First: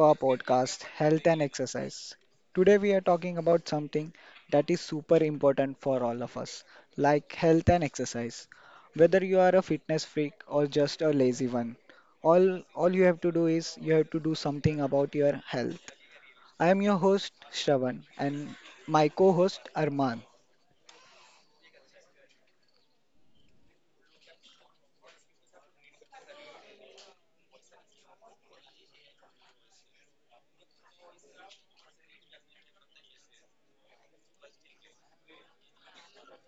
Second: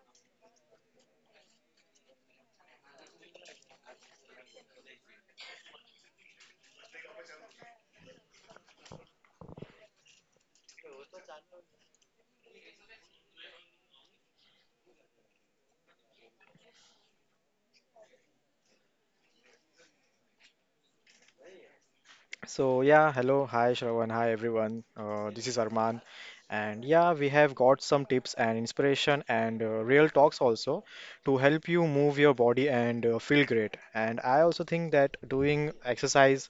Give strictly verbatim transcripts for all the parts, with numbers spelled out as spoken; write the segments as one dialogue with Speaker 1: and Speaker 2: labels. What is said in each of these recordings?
Speaker 1: our podcast Health and Exercise. Today we are talking about something that is super important for all of us, like health and exercise. Whether you are a fitness freak or just a lazy one, all all you have to do is you have to do something about your health. I am your host Shravan and my co-host Arman.
Speaker 2: So yeah, hello, hi Shravan, hi everyone. Uh, this is Arman, and yeah, we have got some tips and inspiration and uh, real talks also to help you move your body and uh, feel great. And I also think that doing exercise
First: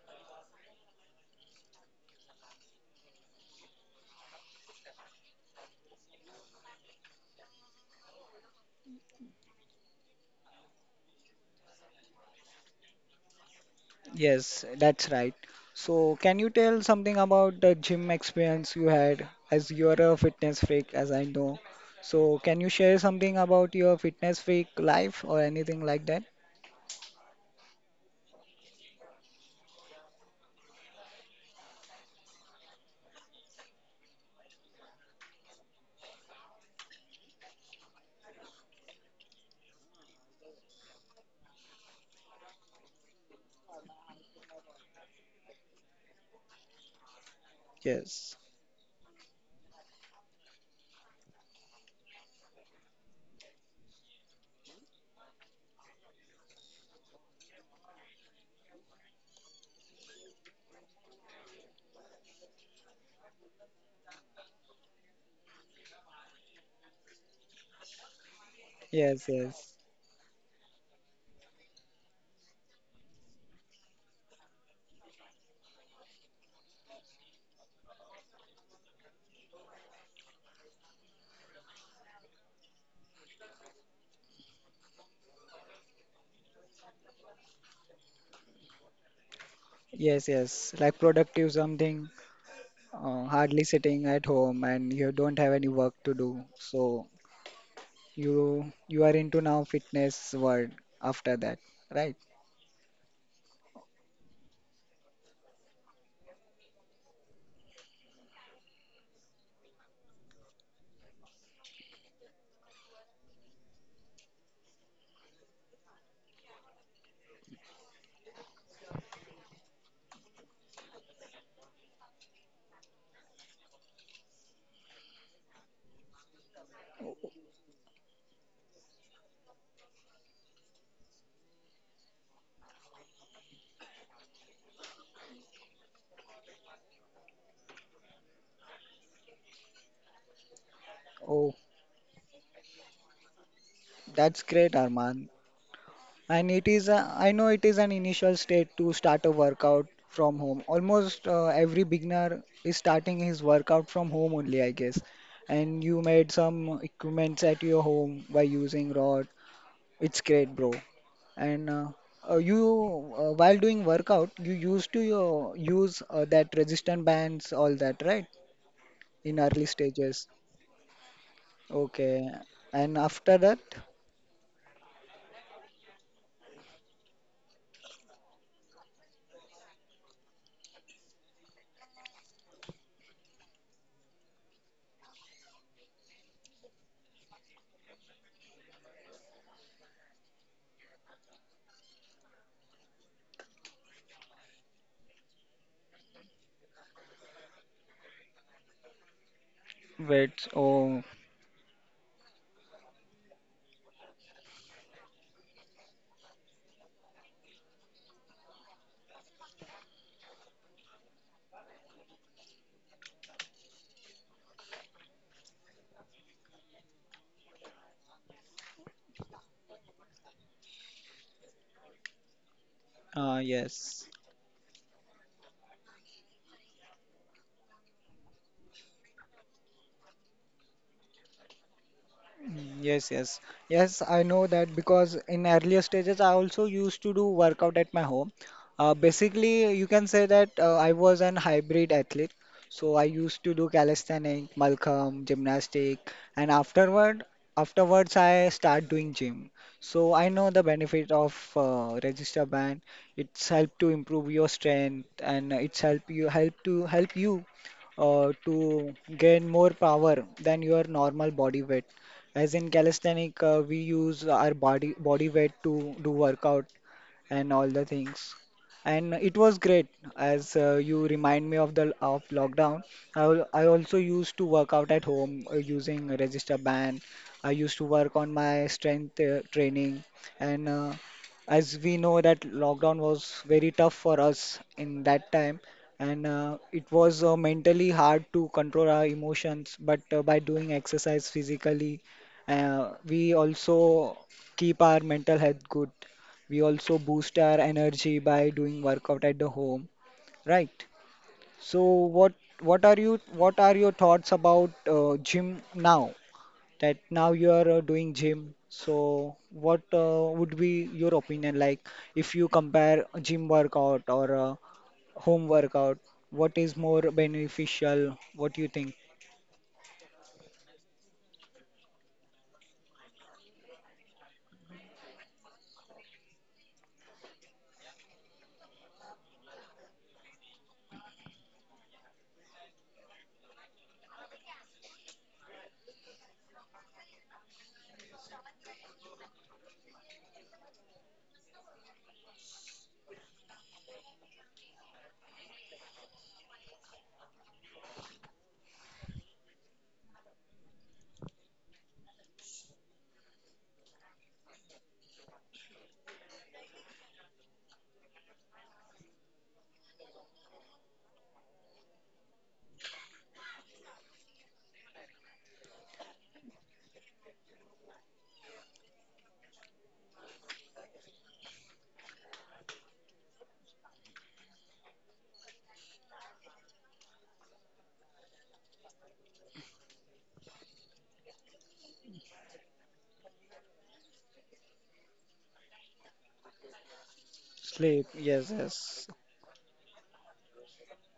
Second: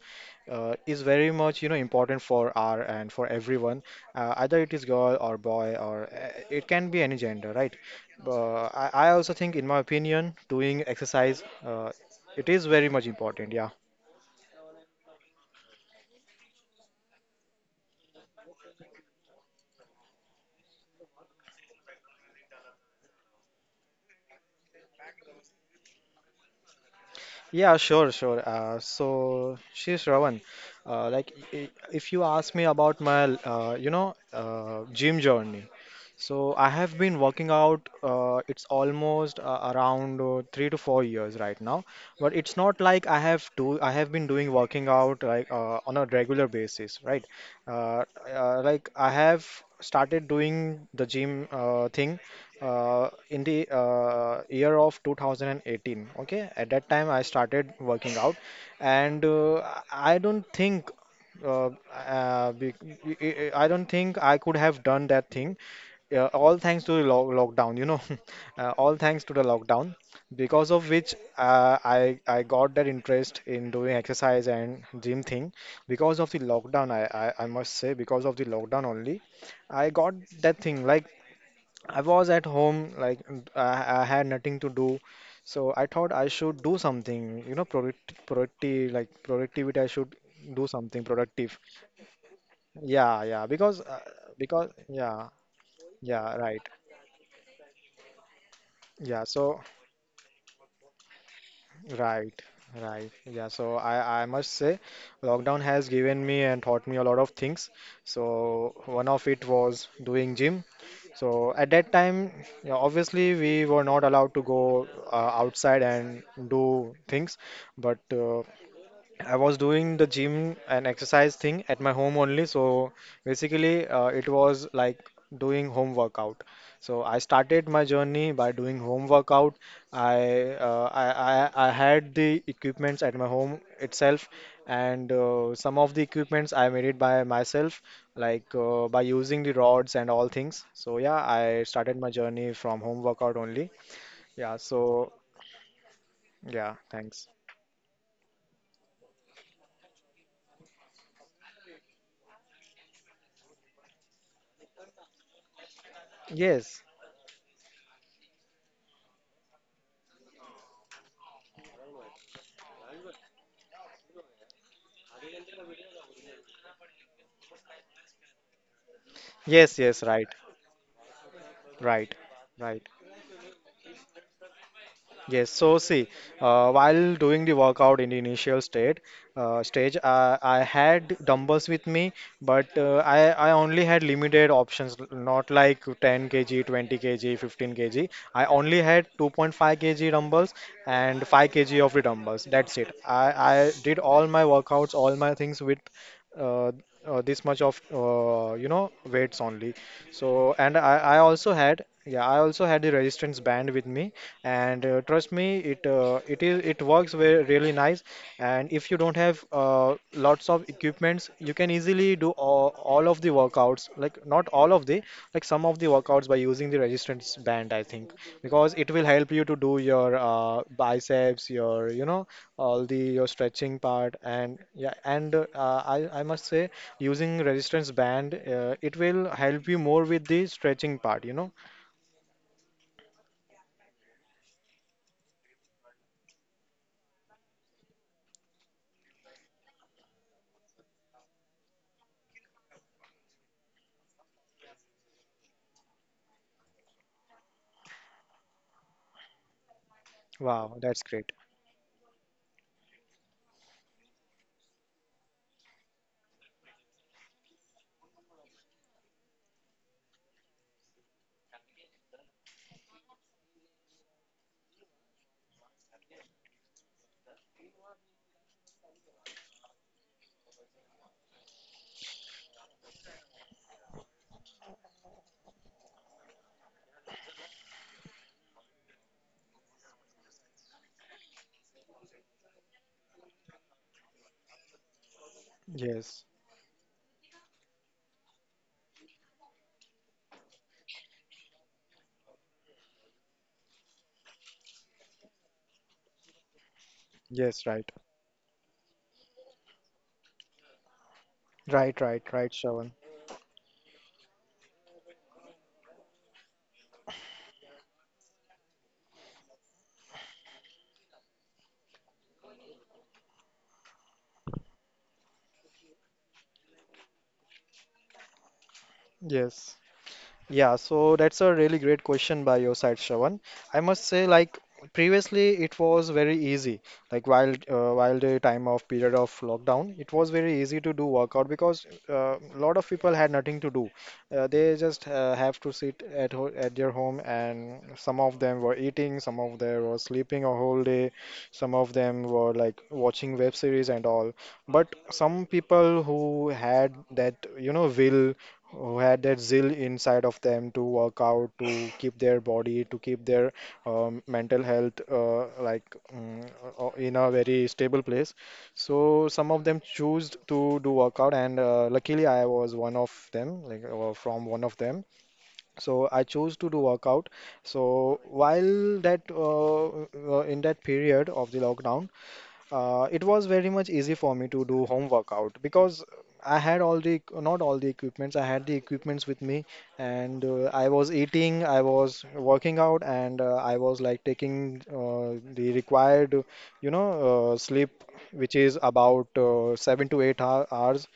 Speaker 2: uh, is very much you know important for our and for everyone, uh, either it is girl or boy or uh, it can be any gender, right? But I, I also think, in my opinion, doing exercise uh, it is very much important. Yeah.
Speaker 1: Yes, that's right. So, can you tell something about the gym experience you had as you're a fitness freak, as I know? So, can you share something about your fitness freak life or anything like that?
Speaker 2: Yeah, sure, sure. Uh, so, she's Ravan. Uh, like, i- if you ask me about my, uh, you know, uh, gym journey, so I have been working out. Uh, it's almost uh, around uh, three to four years right now, but it's not like I have do. I have been doing working out like uh, on a regular basis, right? Uh,
Speaker 1: Yes,
Speaker 2: uh, like I have started doing the gym uh, thing uh, in the uh, year of two thousand eighteen. Okay, at that time I started working out, and uh, I I don't think uh, uh, bec- I I- I don't think I could have done that thing, yeah, all thanks to the lo lockdown, you know, uh, all
Speaker 1: yes,
Speaker 2: thanks to the
Speaker 1: yes,
Speaker 2: lockdown, because of which uh, I I got that interest in doing exercise and gym thing. Because of the lockdown, I, I I must say, because of the lockdown only, I got that thing. Like I was at home, like n- I, I had nothing to do, so I thought I should do something, you know, product, productive, like productivity. I should
Speaker 1: yes, yes.
Speaker 2: do
Speaker 1: Like
Speaker 2: something
Speaker 1: productive
Speaker 2: productive.
Speaker 1: something, uh,
Speaker 2: Yeah,
Speaker 1: hardly
Speaker 2: yeah,
Speaker 1: sitting
Speaker 2: because
Speaker 1: at
Speaker 2: uh,
Speaker 1: home and
Speaker 2: because
Speaker 1: you don't have
Speaker 2: yeah,
Speaker 1: any work to do.
Speaker 2: yeah, right.
Speaker 1: So, you you are into
Speaker 2: Yeah,
Speaker 1: now
Speaker 2: so.
Speaker 1: fitness world after that, right?
Speaker 2: Right, right. Yeah, so I, I must say lockdown has given me and taught me a lot of things. So one of it was doing gym. So at that time, yeah, obviously we were not allowed to go uh, outside and do things, but uh, I was doing the gym and exercise thing at my home only. So basically, uh, it was like doing home workout. So I started my journey by doing home workout. I uh, I, I I had the equipments at my home itself, and uh, some of the equipments I made it by myself, like uh, by using the rods and all things. So yeah,
Speaker 1: Oh,
Speaker 2: I started my journey from home workout only.
Speaker 1: that's
Speaker 2: Yeah.
Speaker 1: great,
Speaker 2: So
Speaker 1: Arman. And it
Speaker 2: yeah,
Speaker 1: is, a,
Speaker 2: thanks.
Speaker 1: I know it is an initial state to start a workout from home. Almost uh, every beginner is starting his workout from home only, I guess. And you made some
Speaker 2: Yes.
Speaker 1: equipments at your home by using rod. It's great, bro. And uh, uh, you, uh, while doing workout, you used to your, use uh, that resistant bands, all that, right? In early
Speaker 2: Yes. Yes.
Speaker 1: stages.
Speaker 2: Right.
Speaker 1: Okay.
Speaker 2: Right. Right.
Speaker 1: And after that,
Speaker 2: Yes, so see, uh, while doing the workout in the initial state uh, stage, I, I had dumbbells with me, but uh, I, I only had limited options, l- not like ten k g, twenty k g, fifteen k g. I only had two point five kg dumbbells and five k g of the dumbbells. That's it. I, I did all my workouts, all my things with uh, uh, this much of uh, you know weights only.
Speaker 1: wait,
Speaker 2: So and
Speaker 1: oh,
Speaker 2: I, I also had, yeah, I also had the resistance band with me, and uh, trust me, it uh, it is it works very really nice. And if you don't have uh, lots of equipments, you can easily do all, all of the workouts, like not all of the, like some of the workouts by using the resistance band, I think, because it will help you to do your uh, biceps, your you know all the
Speaker 1: uh,
Speaker 2: your stretching
Speaker 1: yes.
Speaker 2: part. And yeah, and uh, I, I must say using resistance band, uh, it will help you more with the stretching part, you know
Speaker 1: Yes, yes, yes. I know that because in earlier stages, I also used to do workout at my home. Uh, basically, you can say that uh, I was an hybrid athlete. So I used to do calisthenic, Malcolm, gymnastic, and afterward, afterwards I start doing gym. So I know the
Speaker 2: wow, that's
Speaker 1: benefit of
Speaker 2: great.
Speaker 1: uh, resistor band. It's helped to improve your strength, and it's help you help to help you uh, to gain more power than your normal body weight. As in calisthenic, uh, we use our body body weight to do workout and all the things. And it was great as uh, you remind me of the of lockdown. I, al- I also used to work out at home uh, using a register band. I used to work on my strength uh, training, and uh, as we know that lockdown was very tough for us in that time, and
Speaker 2: Yes.
Speaker 1: uh, it was uh, mentally hard to control our emotions, but uh, by doing exercise physically uh, we also keep our mental health good. We also boost our
Speaker 2: Yes, right.
Speaker 1: energy by doing workout at the home, right? So
Speaker 2: Right, right,
Speaker 1: what
Speaker 2: right,
Speaker 1: what are
Speaker 2: Shravan.
Speaker 1: you what are your thoughts about uh, gym now? That now you are uh, doing gym. So what uh, would be your opinion, like if you compare a gym workout or a home workout, what is more beneficial? What do you think?
Speaker 2: Yes. Yeah, so that's a really great question by your side, Shravan. I must say, like previously, it was very easy. Like while uh, while the time of period of lockdown, it was very easy to do workout because a lot of people had nothing to do. Uh, they just uh, have to sit at ho at their home, and some of them were eating, some of them were sleeping a whole day, some of them were like watching web series and all. But some people who had that, you know, will, who had that zeal inside of them to work out, to keep their body, to keep their um, mental health uh, like mm, uh, in a very stable place. So some of them choose to do workout, and uh, luckily I was one of them, like uh, from one of them. So I chose to do workout. So while that uh, uh, in that period of the lockdown, uh, it was very much easy for me to do home workout because I had all the not all the equipments I had the equipments with me, and uh, I was eating, I was working out, and uh, I was like taking uh, the required, you know uh, sleep
Speaker 1: Sleep.
Speaker 2: which
Speaker 1: Yes,
Speaker 2: is
Speaker 1: yes.
Speaker 2: about uh, seven to eight hour, hours.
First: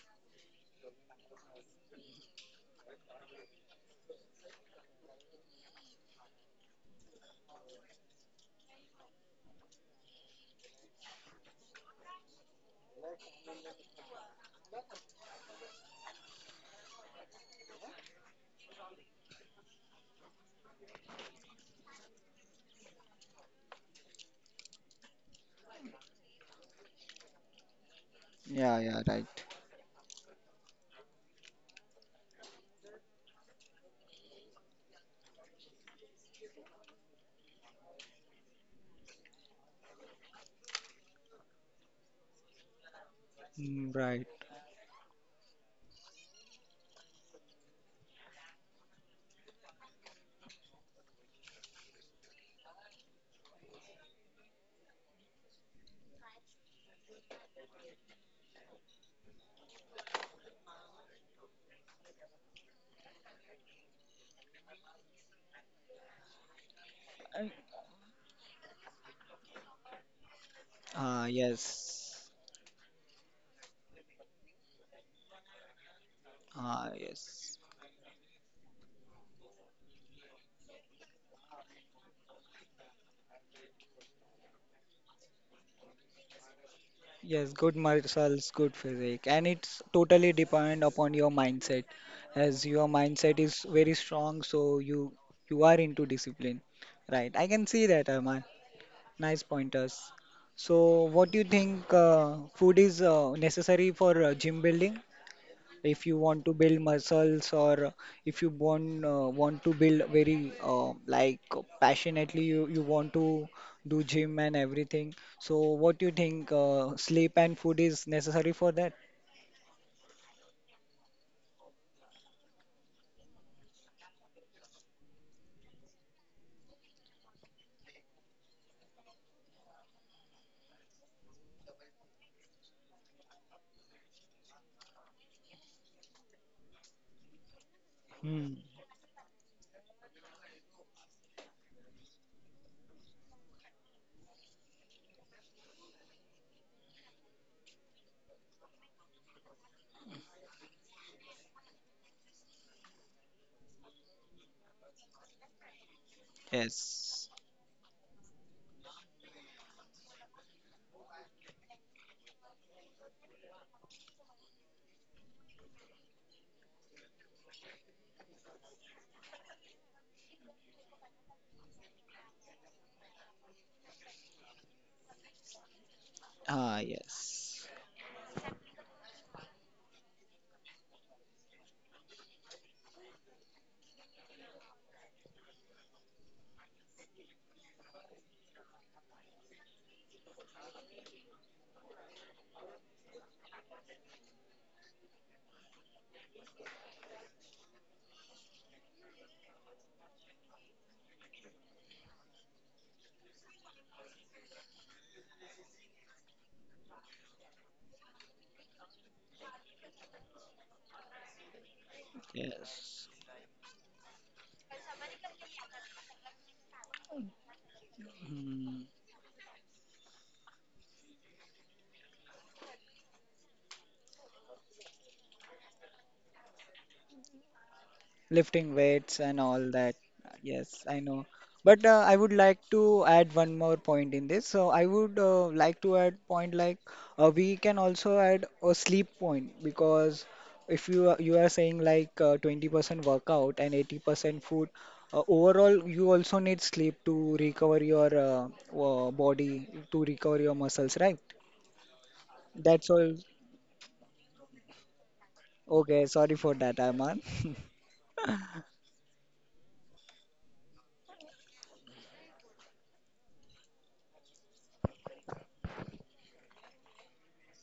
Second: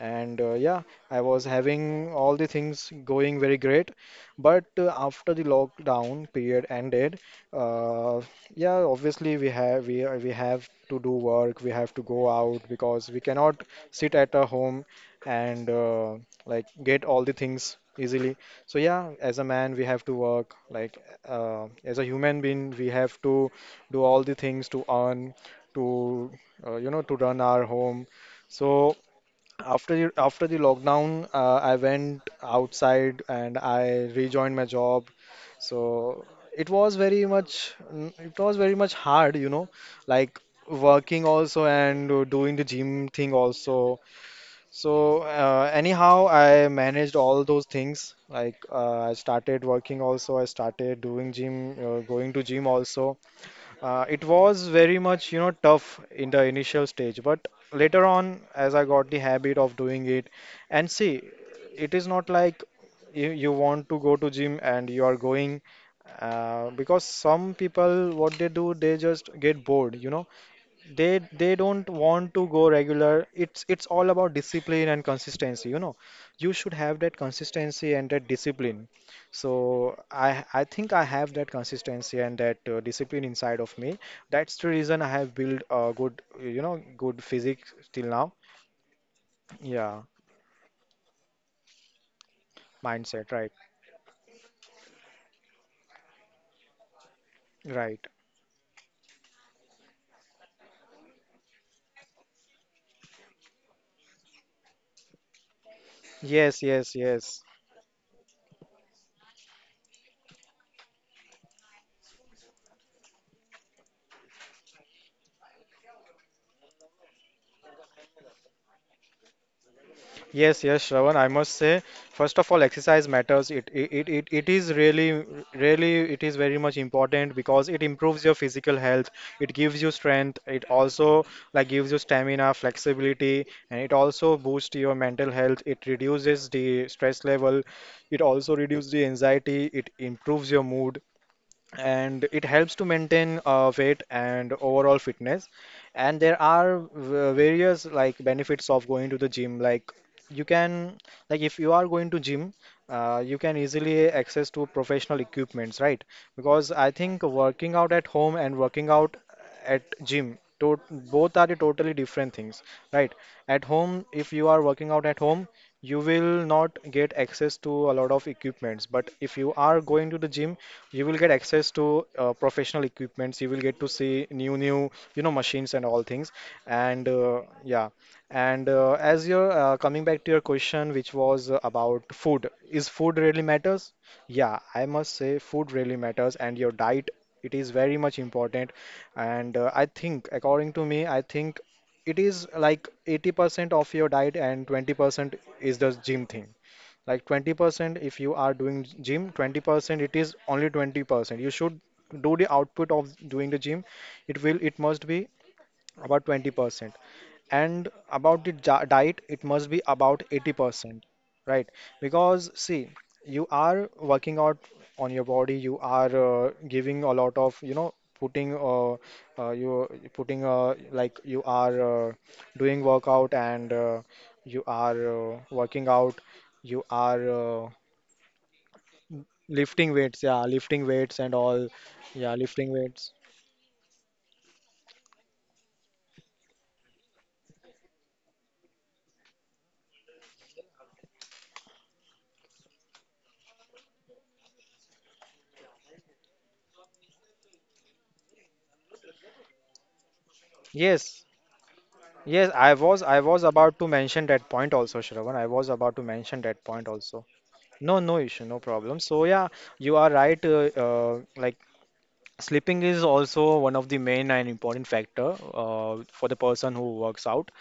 Speaker 2: And uh, yeah, I was having all the things going very great. But uh, after the lockdown period ended, uh, yeah, obviously we have we are- we have to do work, we have to go out because we cannot sit at a home, and uh, like get all the things easily. So yeah, as a man we have to work. Like uh, as a human being we have to do all the things to earn, to uh, you know to run our home.
Speaker 1: Yeah,
Speaker 2: So
Speaker 1: yeah, right.
Speaker 2: after the, after the lockdown, uh, I went outside and I rejoined my job. So it was very much mm, it was very much hard, you know, like working also and uh, doing the gym thing
Speaker 1: Mm,
Speaker 2: also.
Speaker 1: right.
Speaker 2: So uh, anyhow, I managed all those things. Like uh, I started working also, I started doing gym, uh, going to gym also. Uh, it was very much, you know, tough in the initial stage, but later on, as I got the habit of doing it, and see, it is not like you, you want to go to gym and you are going, uh, because some people, what they do, they just get bored, you know,
Speaker 1: Uh,
Speaker 2: they they don't
Speaker 1: yes.
Speaker 2: want to go regular. It's it's all about discipline and consistency, you know. You should
Speaker 1: Uh,
Speaker 2: have that
Speaker 1: yes.
Speaker 2: consistency and that discipline. So i i think I have that consistency and that uh, discipline inside of me. That's the reason I have built a good, you know, good
Speaker 1: Yes,
Speaker 2: physique
Speaker 1: good
Speaker 2: till now.
Speaker 1: muscles, good physique. And it's
Speaker 2: Yeah.
Speaker 1: totally depend upon your mindset. As your
Speaker 2: Mindset,
Speaker 1: mindset
Speaker 2: right,
Speaker 1: is very strong, so you you are into discipline. Right. I can see
Speaker 2: right.
Speaker 1: that, Arman. Nice pointers. So what do you think, uh, food is uh, necessary for uh, gym building? If you want to
Speaker 2: Yes,
Speaker 1: build
Speaker 2: yes, yes.
Speaker 1: muscles, or if you want uh, want to build very uh, like passionately, you, you want to do gym and everything, so what do you think, uh, sleep and food is necessary for that?
Speaker 2: Yes, yes, Shravan. I must say, first of all, exercise matters. It it, it it it is really, really, it is very much important because it improves your physical health. It gives you strength. It also like gives you stamina, flexibility, and it also boosts your mental health. It reduces the stress level. It
Speaker 1: Hmm.
Speaker 2: also reduces the anxiety. It improves your mood, and it helps to maintain uh, weight and overall fitness. And there are v- various like benefits of going to the gym. Like you can, like if you are going to gym, uh, you can easily access to professional equipments, right? Because I think working out at home and working out at gym to, both are the totally different things, right? At home, if you are working out at home, you will not get access to a lot of equipments. But if you are going to the gym, you will get access to uh, professional equipments. You will get to see new new, you know, machines and all things. And uh, yeah. And uh, as you're uh, coming back to your question which was uh, about food, is food really matters? Yeah, I must say food really matters, and your diet, it is very much important. And uh, I think according to me, I think it is like eighty percent of your diet and twenty percent is the gym thing. Like twenty percent if you are doing gym, twenty percent, it is only twenty percent you should do. The output of doing the gym, it will, it must be about twenty percent. And about the ja- diet, it must be about eighty percent, right? Because see, you are working out on your body, you are uh, giving a lot of, you know, putting uh,
Speaker 1: Hmm.
Speaker 2: uh, you putting uh, like you are uh, doing workout, and uh, you are uh, working out, you are uh,
Speaker 1: Lifting weights and all
Speaker 2: lifting
Speaker 1: that.
Speaker 2: weights, yeah, lifting
Speaker 1: Yes, I
Speaker 2: weights and
Speaker 1: know.
Speaker 2: all.
Speaker 1: But uh, I
Speaker 2: Yeah,
Speaker 1: would like
Speaker 2: lifting weights.
Speaker 1: to add one more point in this. So I would uh, like to add point like uh, we can also add a sleep point because if you are, you are saying like uh, twenty percent workout and eighty percent food, uh, overall you also need sleep to recover your uh, uh, body, to recover your muscles, right?
Speaker 2: Yes, yes, I
Speaker 1: That's
Speaker 2: was
Speaker 1: all.
Speaker 2: I was about to mention that point also, Shravan. I was about
Speaker 1: Okay,
Speaker 2: to
Speaker 1: sorry
Speaker 2: mention
Speaker 1: for
Speaker 2: that
Speaker 1: that,
Speaker 2: point
Speaker 1: Aman.
Speaker 2: also. No, no issue, no problem. So yeah, you are right. Uh, uh, like sleeping is also one of the main and important factor uh, for the person who works out.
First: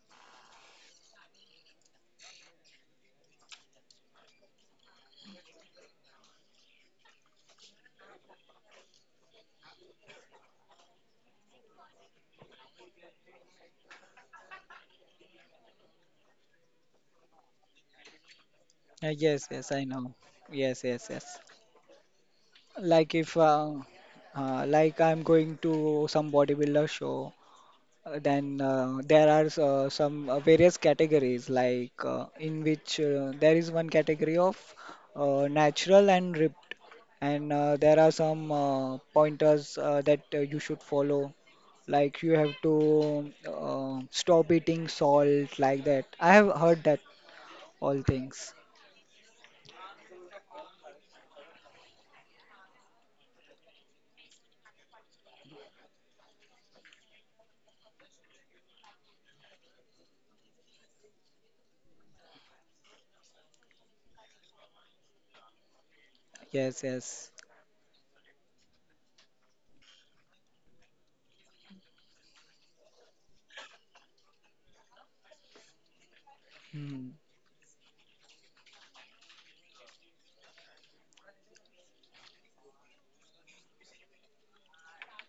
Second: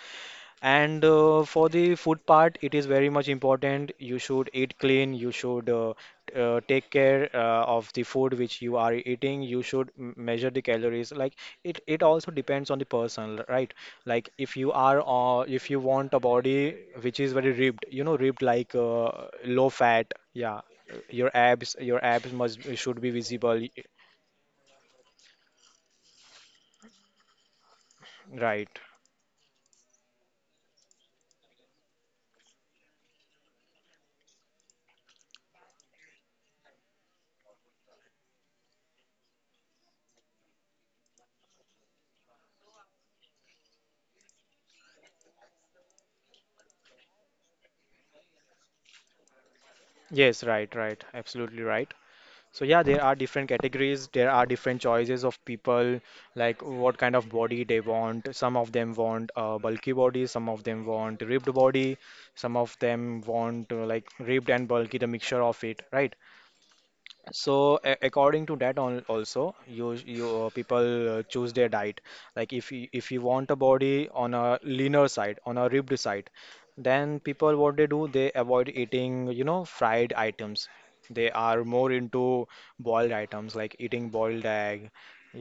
Speaker 2: And uh, for the food part, it is very much important. You should eat clean. You should uh, t- uh, take care uh, of the food which you are eating. You should m- measure the calories. Like it, it also depends on the person, right? Like if you are, uh, if you want a body which is very ribbed, you know, ribbed like uh,
Speaker 1: Uh, yes,
Speaker 2: low
Speaker 1: yes, I
Speaker 2: fat.
Speaker 1: know.
Speaker 2: Yeah,
Speaker 1: Yes, yes,
Speaker 2: your
Speaker 1: yes.
Speaker 2: abs, your abs must should be
Speaker 1: Like if
Speaker 2: visible.
Speaker 1: uh, uh, like I'm going to some bodybuilder show, uh, then
Speaker 2: Right.
Speaker 1: uh, there are uh, some uh, various categories like uh, in which uh, there is one category of uh, natural and ripped, and uh, there are some uh, pointers uh, that uh, you should follow. Like you have to uh, stop eating salt, like that. I have heard that all things.
Speaker 2: Yes, right, right. Absolutely right. So yeah, there are different categories, there are different choices of people, like what kind of body they want. Some of them want a bulky body, some of them want ribbed body, some of them want uh, like ribbed and bulky, the mixture of it, right?
Speaker 1: Yes, yes.
Speaker 2: So a- according to that on also you you uh, people uh, choose their diet. Like if you, if you want a body on a leaner side, on a ribbed side, then
Speaker 1: Hmm.
Speaker 2: people, what they do, they avoid eating, you know, fried items. They are more into boiled items, like eating boiled egg.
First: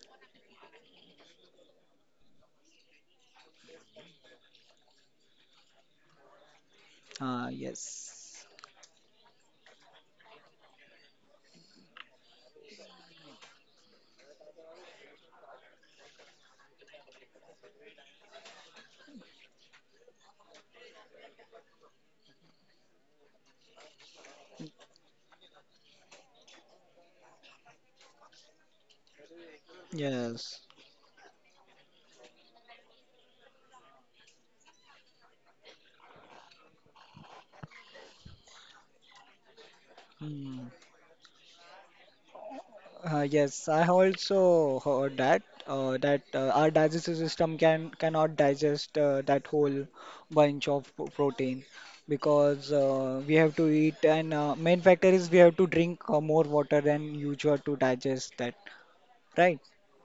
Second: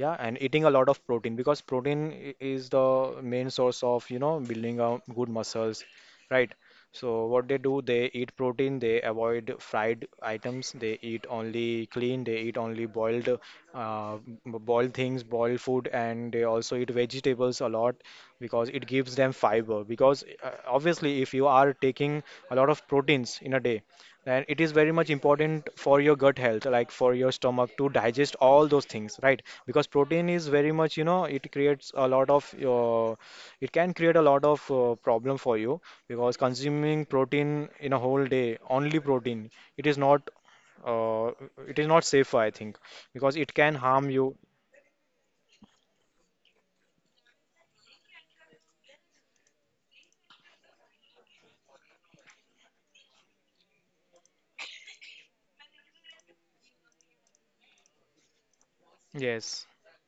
Speaker 2: Yeah, and eating a lot of protein, because protein i- is the main source of, you know, building a good muscles, right? So what
Speaker 1: Ah,
Speaker 2: they do, they eat
Speaker 1: yes.
Speaker 2: protein, they avoid fried items, they eat only clean, they eat only boiled, uh, b- boiled things, boiled food, and they also eat vegetables a lot because it gives them fiber. Because uh, obviously, if you are taking a lot of proteins in a day, then it is very much important for your gut health, like for your stomach to digest all those things, right? Because protein is very much, you know, it creates a lot of, uh, it can create a lot of uh, problem for you, because consuming protein in a whole day, only protein, it is not
Speaker 1: Hmm.
Speaker 2: uh, it is not safe, I think,
Speaker 1: Uh,
Speaker 2: because it
Speaker 1: yes,
Speaker 2: can
Speaker 1: I have
Speaker 2: harm you.
Speaker 1: also heard that uh, that uh, our digestive system can cannot digest uh, that whole bunch of p- protein because uh, we have to eat, and uh, main factor is we have to drink uh, more water than usual to digest that, right?
Speaker 2: Yes,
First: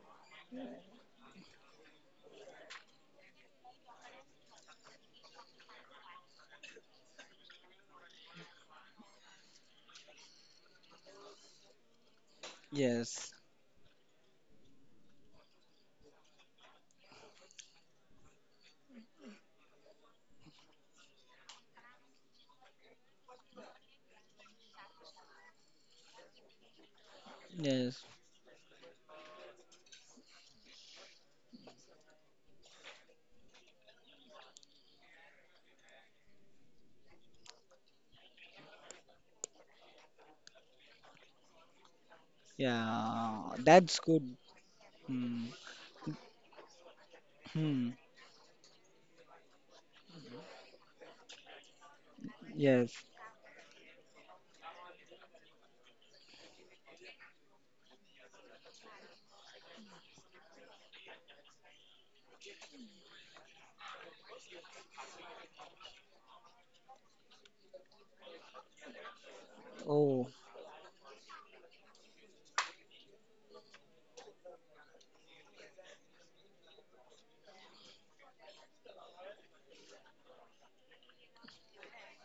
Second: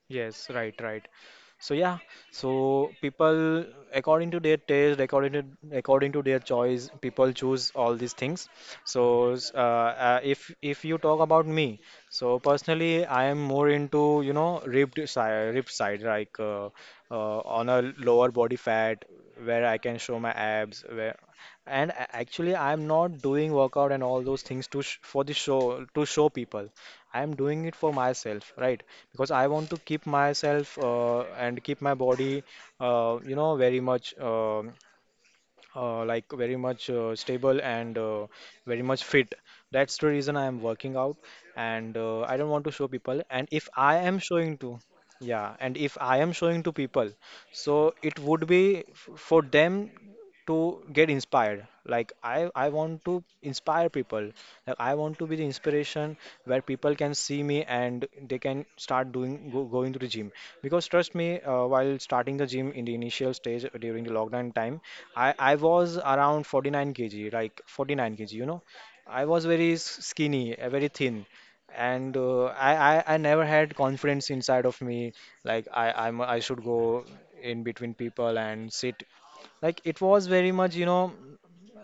Speaker 2: yes, right, right. So yeah, so people, according to their taste, according to according to their choice, people choose all these things. So s- uh, uh, if if you talk about me, so personally I
Speaker 1: Yes,
Speaker 2: am more into, you know, ribbed side, ribbed side, like uh, uh, on a lower body fat, where I can show my abs, where and a- actually, I'm not doing workout and all those things to sh for the show to show people. I'm doing it for
Speaker 1: yes,
Speaker 2: myself, right? Because I want to keep myself uh, and keep my body, uh, you know, very much. Um uh, like very much uh, stable and uh, very much fit. That's the reason I am working out, and uh, I don't want to show people.
Speaker 1: yeah,
Speaker 2: And if
Speaker 1: that's
Speaker 2: I am
Speaker 1: good.
Speaker 2: showing to,
Speaker 1: Hmm.
Speaker 2: yeah, and if I am showing to people,
Speaker 1: Hmm.
Speaker 2: so it would be f- for them to get inspired. Like I, I want
Speaker 1: Yes.
Speaker 2: to inspire people. Like I want to be the inspiration where people can see me and they can start doing go, going to the gym. Because trust me, uh, while starting the gym in the initial stage during the lockdown time, I I was around forty-nine k g, like forty-nine k g, you know. I was very s-
Speaker 1: Oh.
Speaker 2: skinny, uh, very thin, and uh, I, I I never had confidence inside of me. Like I I'm, I should go in between people and sit. Like it was very much, you know,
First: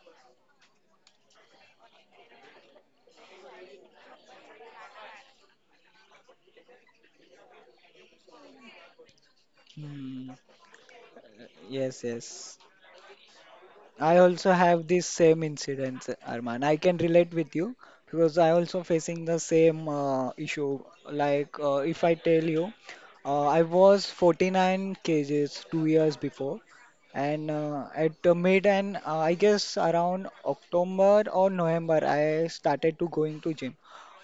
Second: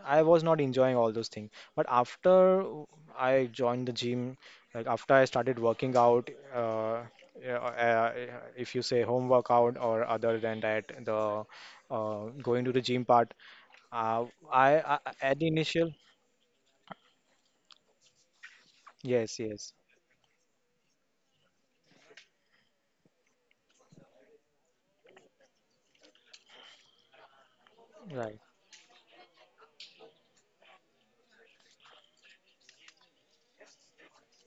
Speaker 2: I was not enjoying all those things. But after I joined the gym, like after I started working out, uh, yeah, uh, if you say home workout or other
Speaker 1: Hmm.
Speaker 2: than that, the
Speaker 1: Yes.
Speaker 2: uh, going to
Speaker 1: Yes.
Speaker 2: the gym part. uh,
Speaker 1: I also
Speaker 2: I, I
Speaker 1: have this
Speaker 2: at
Speaker 1: same
Speaker 2: initial,
Speaker 1: incident, Arman. I can relate with you because I also
Speaker 2: yes,
Speaker 1: facing the
Speaker 2: yes,
Speaker 1: same uh, issue. Like uh, if I tell you, uh, I was forty-nine kgs two years before, and uh,
Speaker 2: right,
Speaker 1: at the mid, and uh, I guess around October or November, I started to going to gym.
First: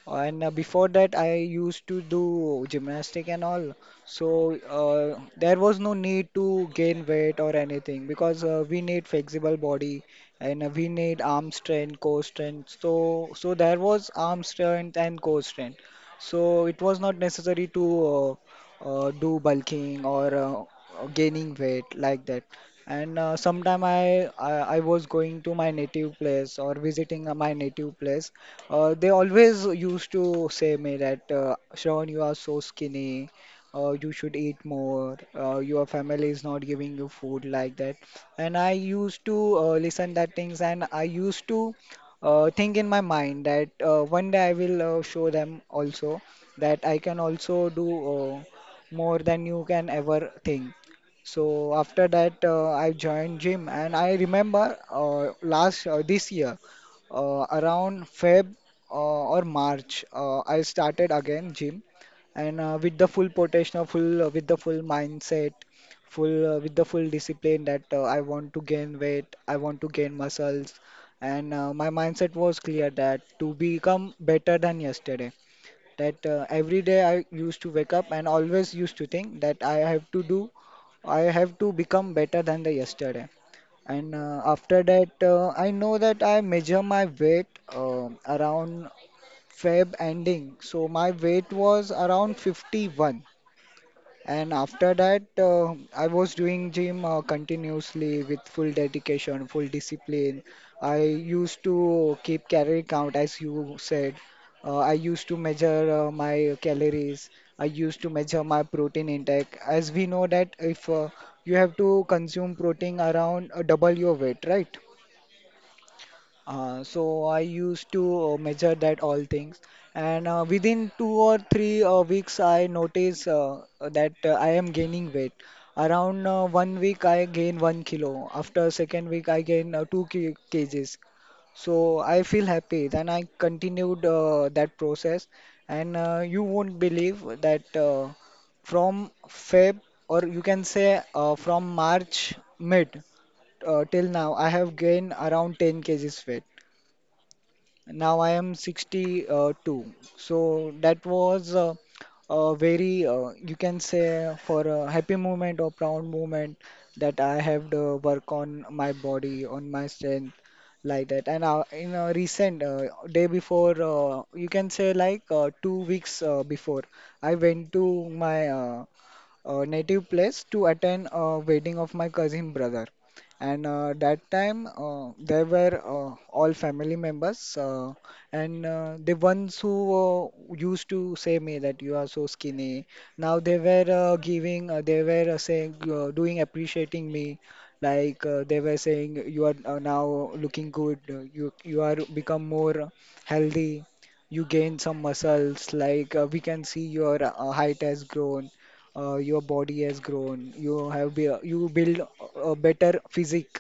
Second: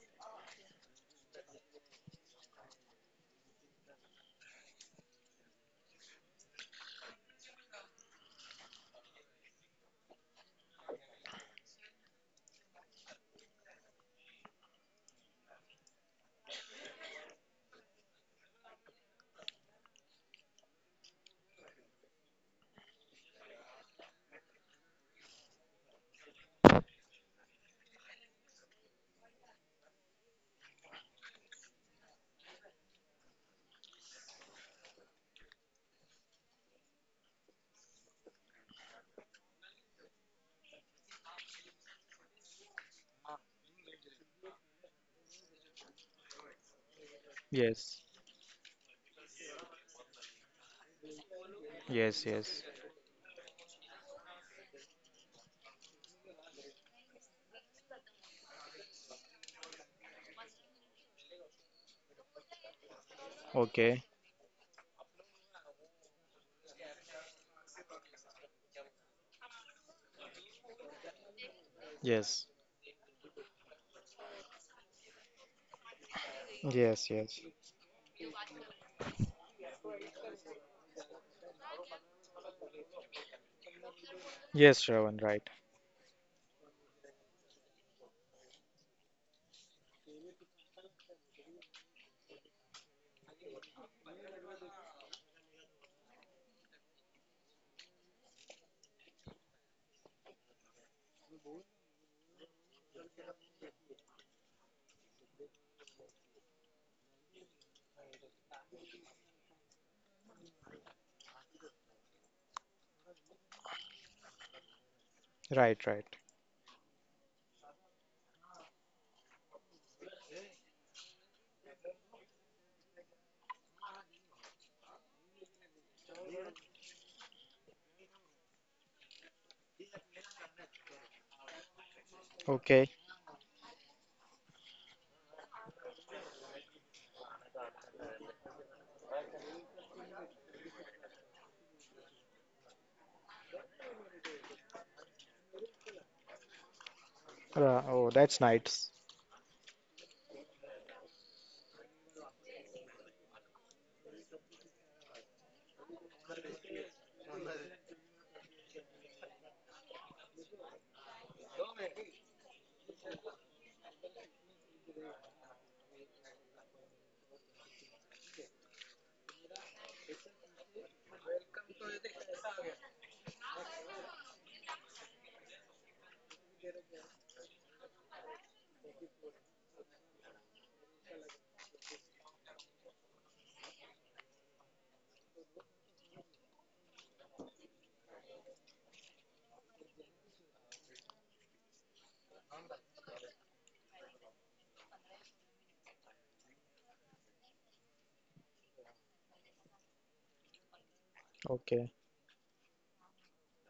Speaker 1: And uh, before that, I used to do gymnastic and all. So uh, there was no need to gain weight or anything because uh, we need flexible body, and uh, we need arm strength, core strength. So so there was arm strength and core strength. So it was not necessary to uh, uh, do bulking or uh, uh, gaining weight like that. And uh, sometime I, I I was going to my native place or visiting uh, my native place. Uh, they always used to say me that uh, Shravan, you are so skinny. Uh, you should eat more. Uh, your family is not giving you food like that. And I used to uh, listen that things, and I used to uh, think in my mind that uh, one day I will uh, show them also that I can also do
Speaker 2: yes,
Speaker 1: uh, more than you can ever think. So after
Speaker 2: yes,
Speaker 1: that,
Speaker 2: yes.
Speaker 1: uh, I joined gym, and I remember uh, last uh, this year. Uh, around Feb uh, or March, uh, I started again gym, and uh, with the full potential,
Speaker 2: Okay,
Speaker 1: full uh, with the full mindset, full uh, with the full discipline, that uh, I want to gain weight, I want to gain muscles, and uh, my mindset
Speaker 2: yes,
Speaker 1: was clear that to become better than yesterday. That uh, every day
Speaker 2: yes,
Speaker 1: I
Speaker 2: yes,
Speaker 1: used to wake up and always used to think that I have to do, I have to become better than the yesterday. And uh,
Speaker 2: yes,
Speaker 1: after that,
Speaker 2: Shravan, right,
Speaker 1: uh, I know that I measure my weight um around Feb ending. So my weight was around fifty-one. And after that, uh, I was doing gym uh, continuously with full dedication, full discipline. I used to keep calorie count, as you said. Uh, I used to measure uh, my calories. I used to measure my protein intake. As we know that if uh, you have to consume protein around uh, double your weight, right?
Speaker 2: right, right.
Speaker 1: Uh, so I used to uh, measure that all things, and uh, within two or three uh, weeks, I notice uh, that uh, I am gaining weight. Around uh, one week, I gain one kilo. After second week, I gain uh, two ki- kgs. So I feel
Speaker 2: Okay.
Speaker 1: happy. Then I continued uh, that process, and uh, you won't believe that uh, from Feb, or you can say uh, from March mid uh, till now, I have gained around ten kgs weight.
Speaker 2: Uh, oh,
Speaker 1: Now I
Speaker 2: that's
Speaker 1: am
Speaker 2: nice.
Speaker 1: sixty-two. So that was uh, a very, uh, you can say, for a happy moment or proud moment, that I have to work on my body, on my strength, like that. And uh, in a recent uh, day before, uh, you can say like uh, two weeks uh, before, I went to my uh, uh, native place to attend a wedding of my cousin brother, and uh, that time uh, there were uh, all family members, uh, and uh, the ones who uh, used to say me that you are so skinny, now they were uh, giving uh, they were uh, saying uh, doing appreciating me. Like uh, they were saying, you are uh, now looking good, uh, you you are become more healthy, you gain some muscles. Like uh, we can see your uh, height has grown, uh, your body has grown. You have be, you
Speaker 2: Okay,
Speaker 1: build a better physique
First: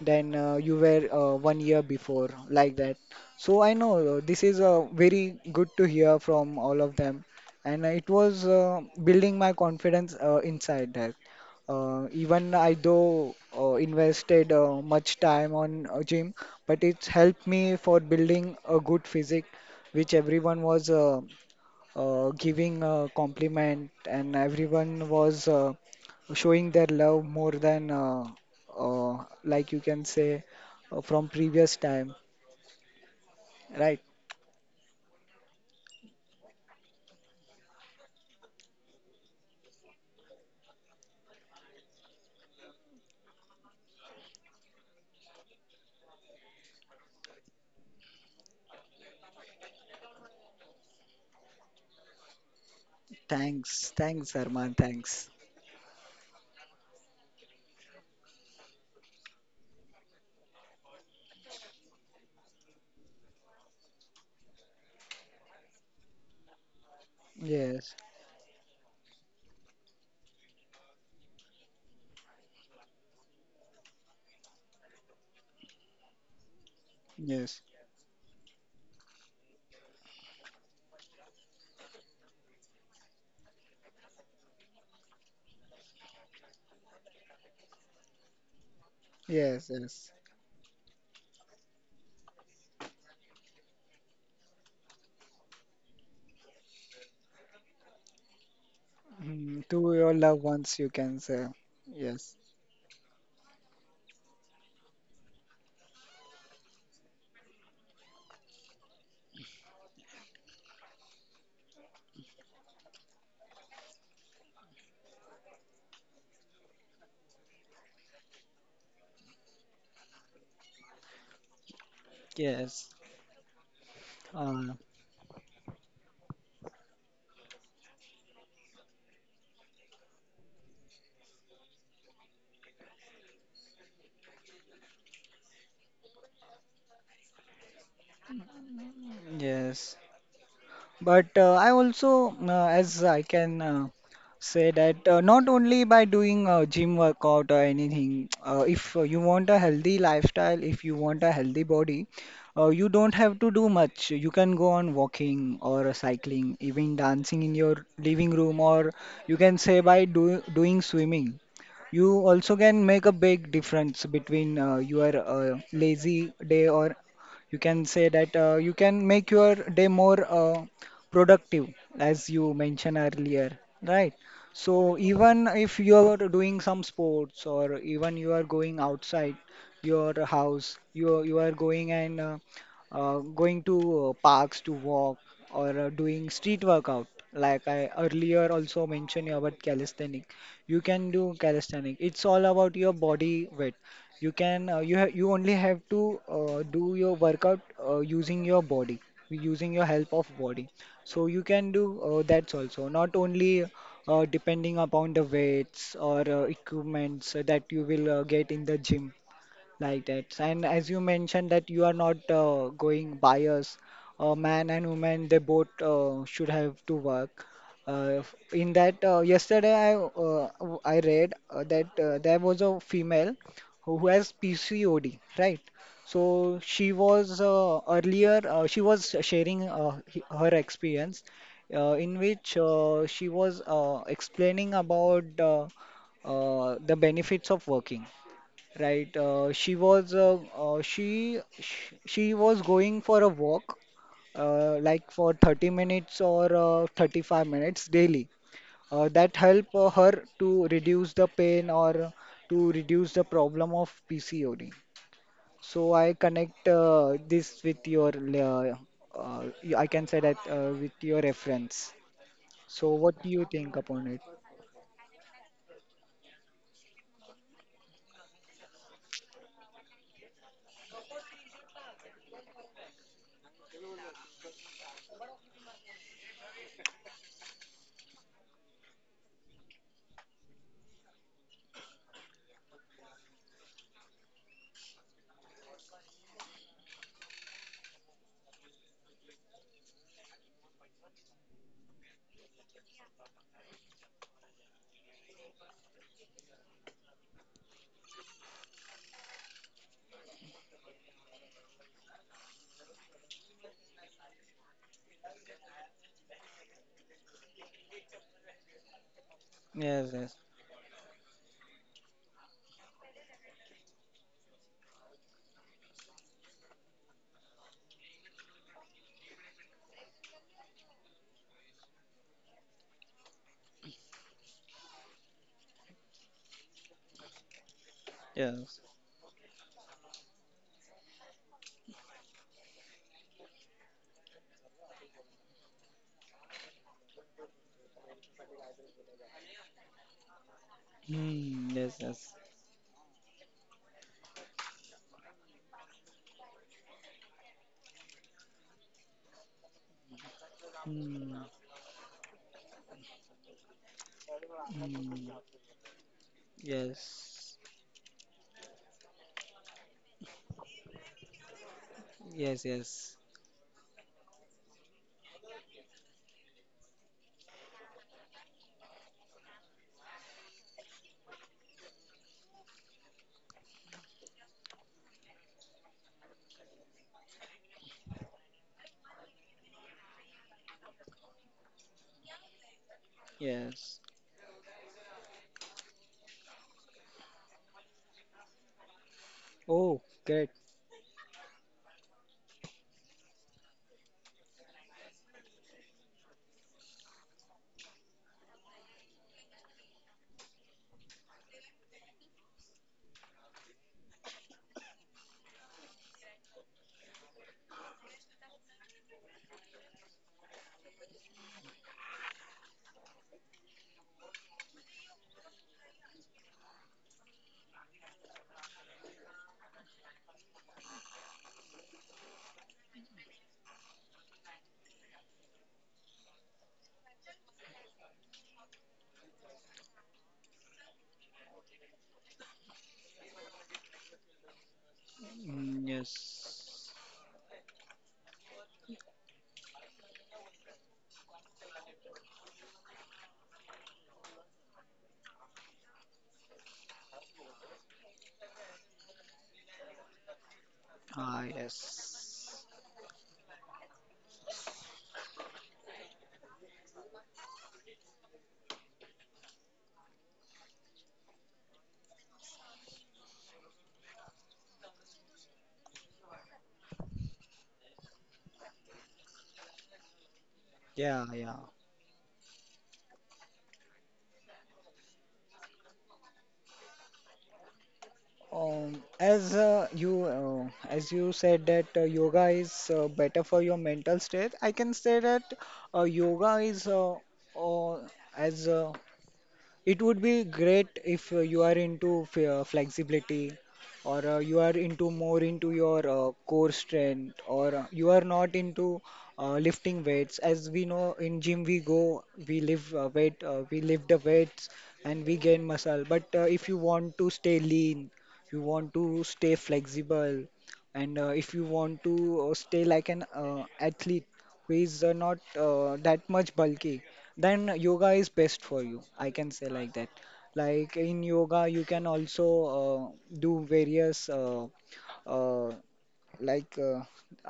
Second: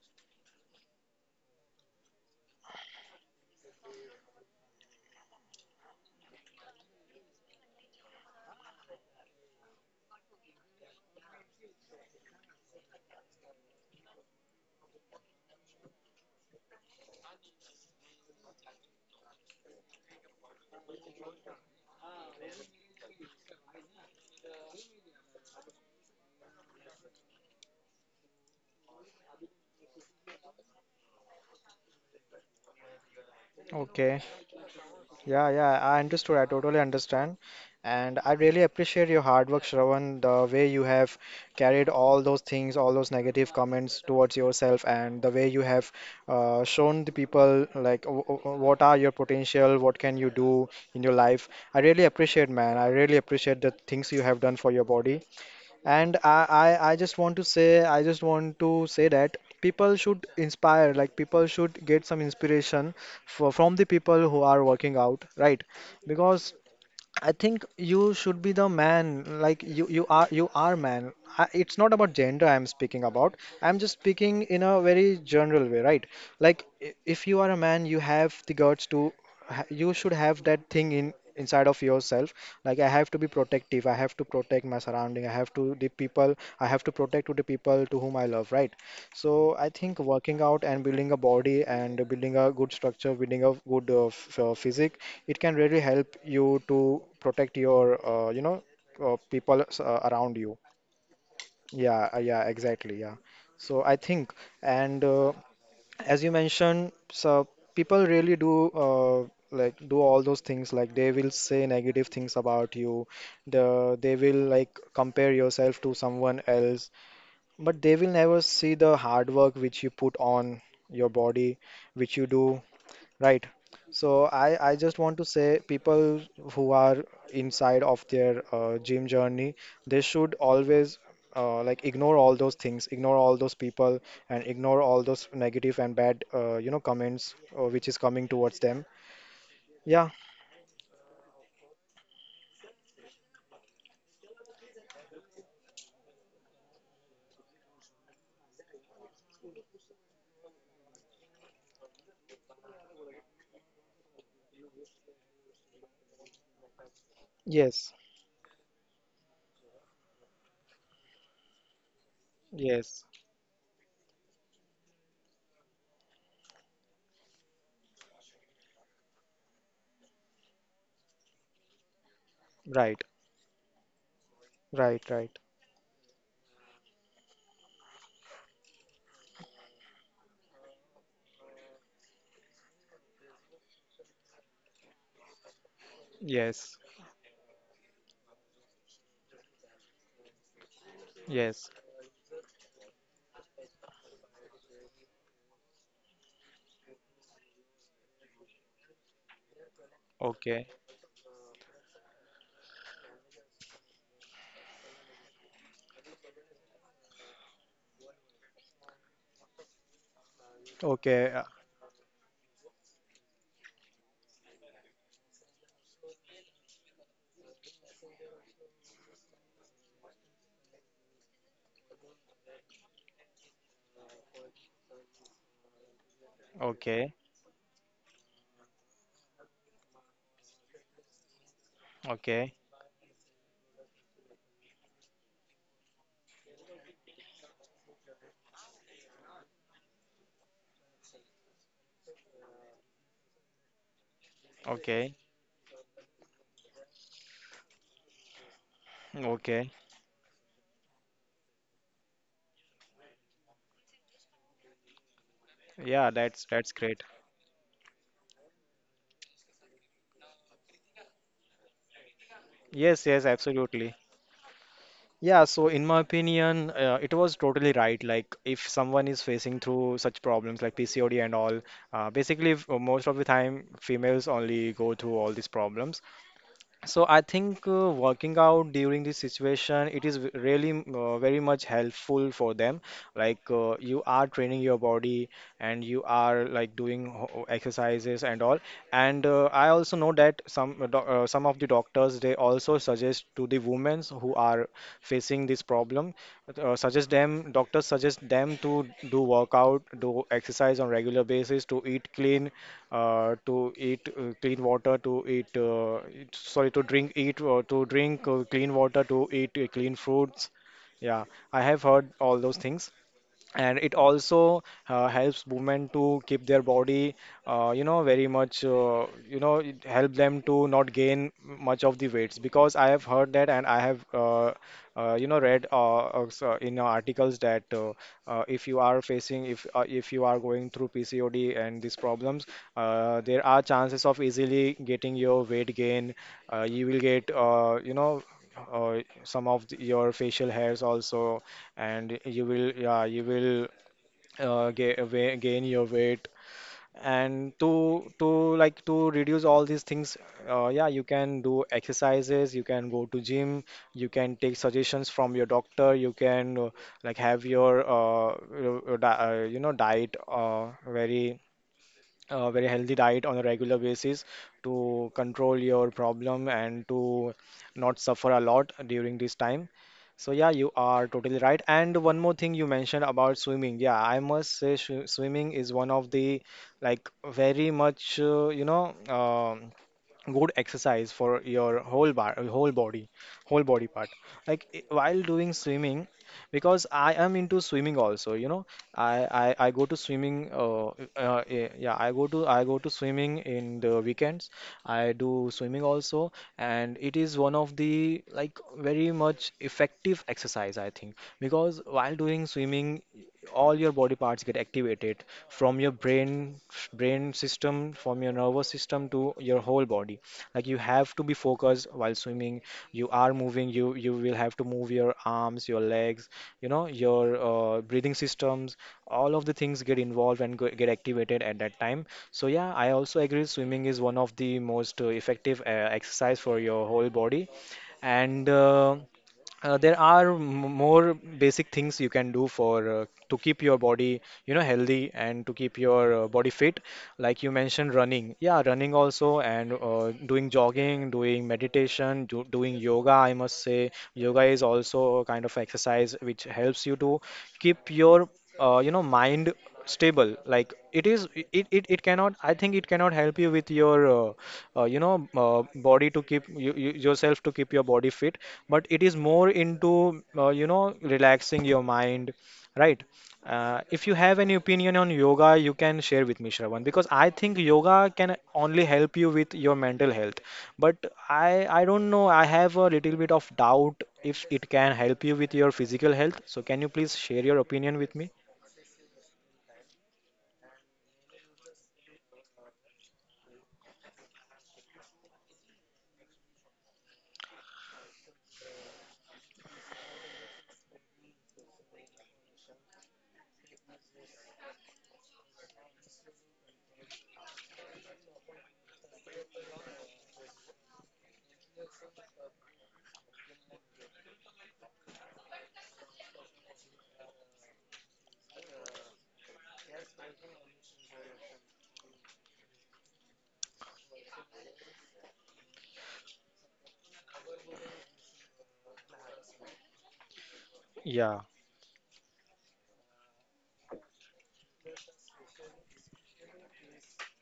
Speaker 1: than uh, you were uh, one year before, like that. So I know uh, this is uh, very good to hear from all of them, and it was uh, building my confidence uh, inside that. Uh, even I though uh, invested uh, much time on a gym, but it's helped me for building a good physique, which everyone was uh, uh, giving a compliment, and everyone was uh, showing their love more than uh, uh, like you can say uh, from previous time, right?
Speaker 2: okay. Yeah, yeah, I understood. I totally understand. And I really appreciate your hard work, Shravan, the way you have carried all those things, all those negative comments towards yourself, and the way you have uh, shown the people like w w- what are your potential, what can you do in your life. I really appreciate, man. I really appreciate the
Speaker 1: Thanks,
Speaker 2: things you
Speaker 1: thanks,
Speaker 2: have done
Speaker 1: Arman,
Speaker 2: for your body.
Speaker 1: thanks.
Speaker 2: And I, I, I just want to say, I just want to say that people should inspire, like people should get some inspiration for, from the people who are working out, right? Because I think
Speaker 1: Yes,
Speaker 2: you should be the man. Like you, you are, you are man. I, it's not about gender I'm speaking about. I'm just speaking in a very general way, right? Like i- if you
Speaker 1: yes,
Speaker 2: are a man, you have the guts to. ha- You should have that thing in inside of yourself. Like I have to be protective. I have to protect my surrounding. I have to the people. I have to protect to the people to whom I love, right? So
Speaker 1: yes,
Speaker 2: I
Speaker 1: yes.
Speaker 2: think working out and building a body and building a good structure, building a good uh, f- uh, physique, it can really help you to protect your uh, you know uh, people
Speaker 1: Mm,
Speaker 2: s-
Speaker 1: to
Speaker 2: uh,
Speaker 1: your
Speaker 2: around
Speaker 1: loved
Speaker 2: you.
Speaker 1: ones, you can say.
Speaker 2: Yeah uh, yeah, exactly, yeah. So I think, and uh, as you mentioned, so people really do uh, like do all those things, like they will say negative things about you, the they will like compare yourself to someone else, but they will never see the hard work which you put on your body, which you do. Right. So
Speaker 1: Uh,
Speaker 2: I, I just want to say people who are inside of their uh, gym journey, they should always uh, like ignore all those things, ignore all those people, and ignore all those negative and bad uh, you know comments uh, which is coming towards them.
Speaker 1: yes.
Speaker 2: Yeah.
Speaker 1: But uh, I also, uh, as I can uh, say that uh, not only by doing uh, gym workout or anything, uh, if uh, you want a healthy lifestyle, if you want a healthy body, uh, you don't have to do much. You can go on walking or cycling, even dancing in your
Speaker 2: Yes.
Speaker 1: living room, or you can say by do doing swimming. You also can
Speaker 2: Yes.
Speaker 1: make a big difference between uh, your uh, lazy day, or you can say that uh, you can make your day more uh, productive, as you mentioned
Speaker 2: Right.
Speaker 1: earlier, right? So
Speaker 2: Right. Right.
Speaker 1: even if you are doing some sports, or even you are going outside your house, you you are going and uh, uh, going to uh, parks to walk or uh, doing street
Speaker 2: Yes,
Speaker 1: workout. Like I earlier also mentioned about calisthenic. You can do
Speaker 2: yes.
Speaker 1: calisthenic. It's all about your body weight. You can uh, you ha you only have to uh, do your workout uh, using your body, using your help of
Speaker 2: Okay,
Speaker 1: body. So you can do uh, that's also not only uh, depending upon the weights or uh, equipments that you will uh, get in the gym. Like that. And as you
Speaker 2: okay. Uh,
Speaker 1: mentioned that you are not uh, going bias, uh, man and woman, they both uh, should have to work. Uh, f- in that, uh, yesterday I uh, w- I read uh, that uh, there was a female who who has P C O D, right? So she
Speaker 2: okay,
Speaker 1: was uh, earlier uh, she was sharing uh, he- her experience, uh, in
Speaker 2: okay,
Speaker 1: which uh, she was uh, explaining about uh, uh, the benefits of working. Right. Uh, she was uh, uh, she, she she was going for a walk, uh, like
Speaker 2: okay,
Speaker 1: for thirty minutes or uh, thirty-five minutes daily. Uh, that
Speaker 2: okay.
Speaker 1: help uh, her to reduce the pain, or to reduce the problem of P C O D. So
Speaker 2: Yeah,
Speaker 1: I
Speaker 2: that's
Speaker 1: connect
Speaker 2: that's great.
Speaker 1: uh, this with your uh, uh, I can say that uh, with your reference. So
Speaker 2: Yes,
Speaker 1: what
Speaker 2: yes,
Speaker 1: do you think
Speaker 2: absolutely.
Speaker 1: upon it?
Speaker 2: Yeah, so in my opinion, uh, it was totally right. Like, if someone is facing through such problems like P C O D and all, uh, basically, f- most of the time, females only go through all these problems. So I think uh, working out during this situation, it is v- really m- uh, very much helpful for them. Like uh, you are training your body and you are like doing ho- exercises and all. And uh, I also know that some uh, doc- uh, some of the doctors, they also suggest to the women who are facing this problem, uh, suggest them doctors suggest them to do workout, do exercise on regular basis, to eat clean, uh, to eat uh, clean water, to eat uh, it- sorry, to drink eat uh, to drink uh, clean water, to eat uh, clean fruits. Yeah, I have heard all those things, and it also uh, helps women to keep their body uh, you know very much uh, you know it help them to not gain much of the weights, because I have heard that and I have uh, uh, you know read uh, uh, so in uh, articles that uh, uh, if you are facing, if uh, if you are going through PCOD and these problems, uh, there are chances of easily getting your weight gain. Uh, you will get uh, you know uh, some of the, your facial hairs also, and you will yeah, you will uh, ga- wa- gain your weight. And to to like to reduce all these things, uh, yeah, you can
Speaker 1: Hmm,
Speaker 2: do exercises, you can go to gym, you can take suggestions
Speaker 1: hmm.
Speaker 2: from your doctor, you can uh, like have your uh, your- your di- uh, you know diet uh, very a very healthy diet on a regular basis to control your problem and to not suffer a lot during this time. So yeah, you are totally right. And one more thing you mentioned about swimming. Yeah, I must say swi- swimming is one of the like very much uh, you know um good exercise for your whole bar whole body, whole body part. Like i- while doing swimming, because I am into swimming also, you know, i i, I go to
Speaker 1: Oh,
Speaker 2: swimming
Speaker 1: great.
Speaker 2: uh, uh eh, yeah, i go to I go to swimming in the weekends, I do swimming also, and it is one of the like very much effective exercise, I think, because while doing swimming, all your body parts get activated, from your brain brain system, from your nervous system, to your whole body. Like you have to be focused while swimming, you are moving, you you will have to move your arms, your legs, you know, your uh, breathing systems. All of the things get involved and go- get activated at that time. So yeah, I also agree swimming is one of the most uh, effective uh, exercise for your whole body. And uh, uh, there are m- more basic things you can do for uh, to keep your body, you know, healthy and to keep your uh, body fit, like you mentioned running, yeah, running also, and uh, doing jogging, doing meditation, do, doing yoga. I must say yoga is also a kind of exercise which helps you to keep your uh, you know mind stable. Like it is it, it it cannot, I think it cannot help you with your uh, uh, you know uh, body to keep you, you, yourself, to keep your body fit, but it is more into uh, you know relaxing your mind. Right. Uh, if you have any opinion on yoga, you can share with me, Shravan, because I think yoga can only help you with your mental health, but
Speaker 1: Yeah, yeah.
Speaker 2: i i don't know, I have a little bit of doubt if it can help you with your physical health. So can you please share your opinion with me?
Speaker 1: Um, as uh, you uh, as you said that uh, yoga is uh, better for your mental state, I can say that uh, yoga is uh, uh, as uh, it would be great if uh, you are into f- uh, flexibility, or uh, you are into more into your uh, core strength, or uh, you are not into uh, lifting weights. As we know, in gym we go, we lift uh, weight, uh, we lift the weights and we gain muscle. But uh, if you want to stay lean, you want to stay flexible, and uh, if you want to uh, stay like an uh, athlete who is uh, not uh, that much bulky, then yoga is best for you. I can say like that. Like in
Speaker 2: Yeah.
Speaker 1: yoga, you can also uh, do various uh, uh, like uh,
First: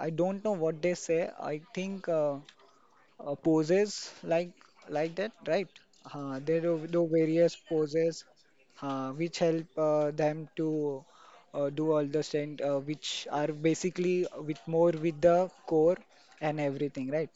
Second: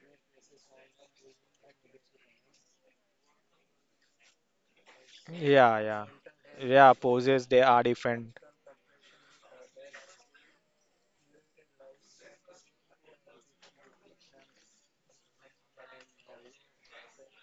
Speaker 1: I don't know what they say. I think. Uh, uh, poses, like like that, right?
Speaker 2: Yeah, yeah.
Speaker 1: Uh, they do,
Speaker 2: Yeah,
Speaker 1: do
Speaker 2: poses
Speaker 1: various
Speaker 2: they are
Speaker 1: poses
Speaker 2: different.
Speaker 1: uh, which help uh, them to uh, do all the stand uh, which are basically with more with the core and everything, right?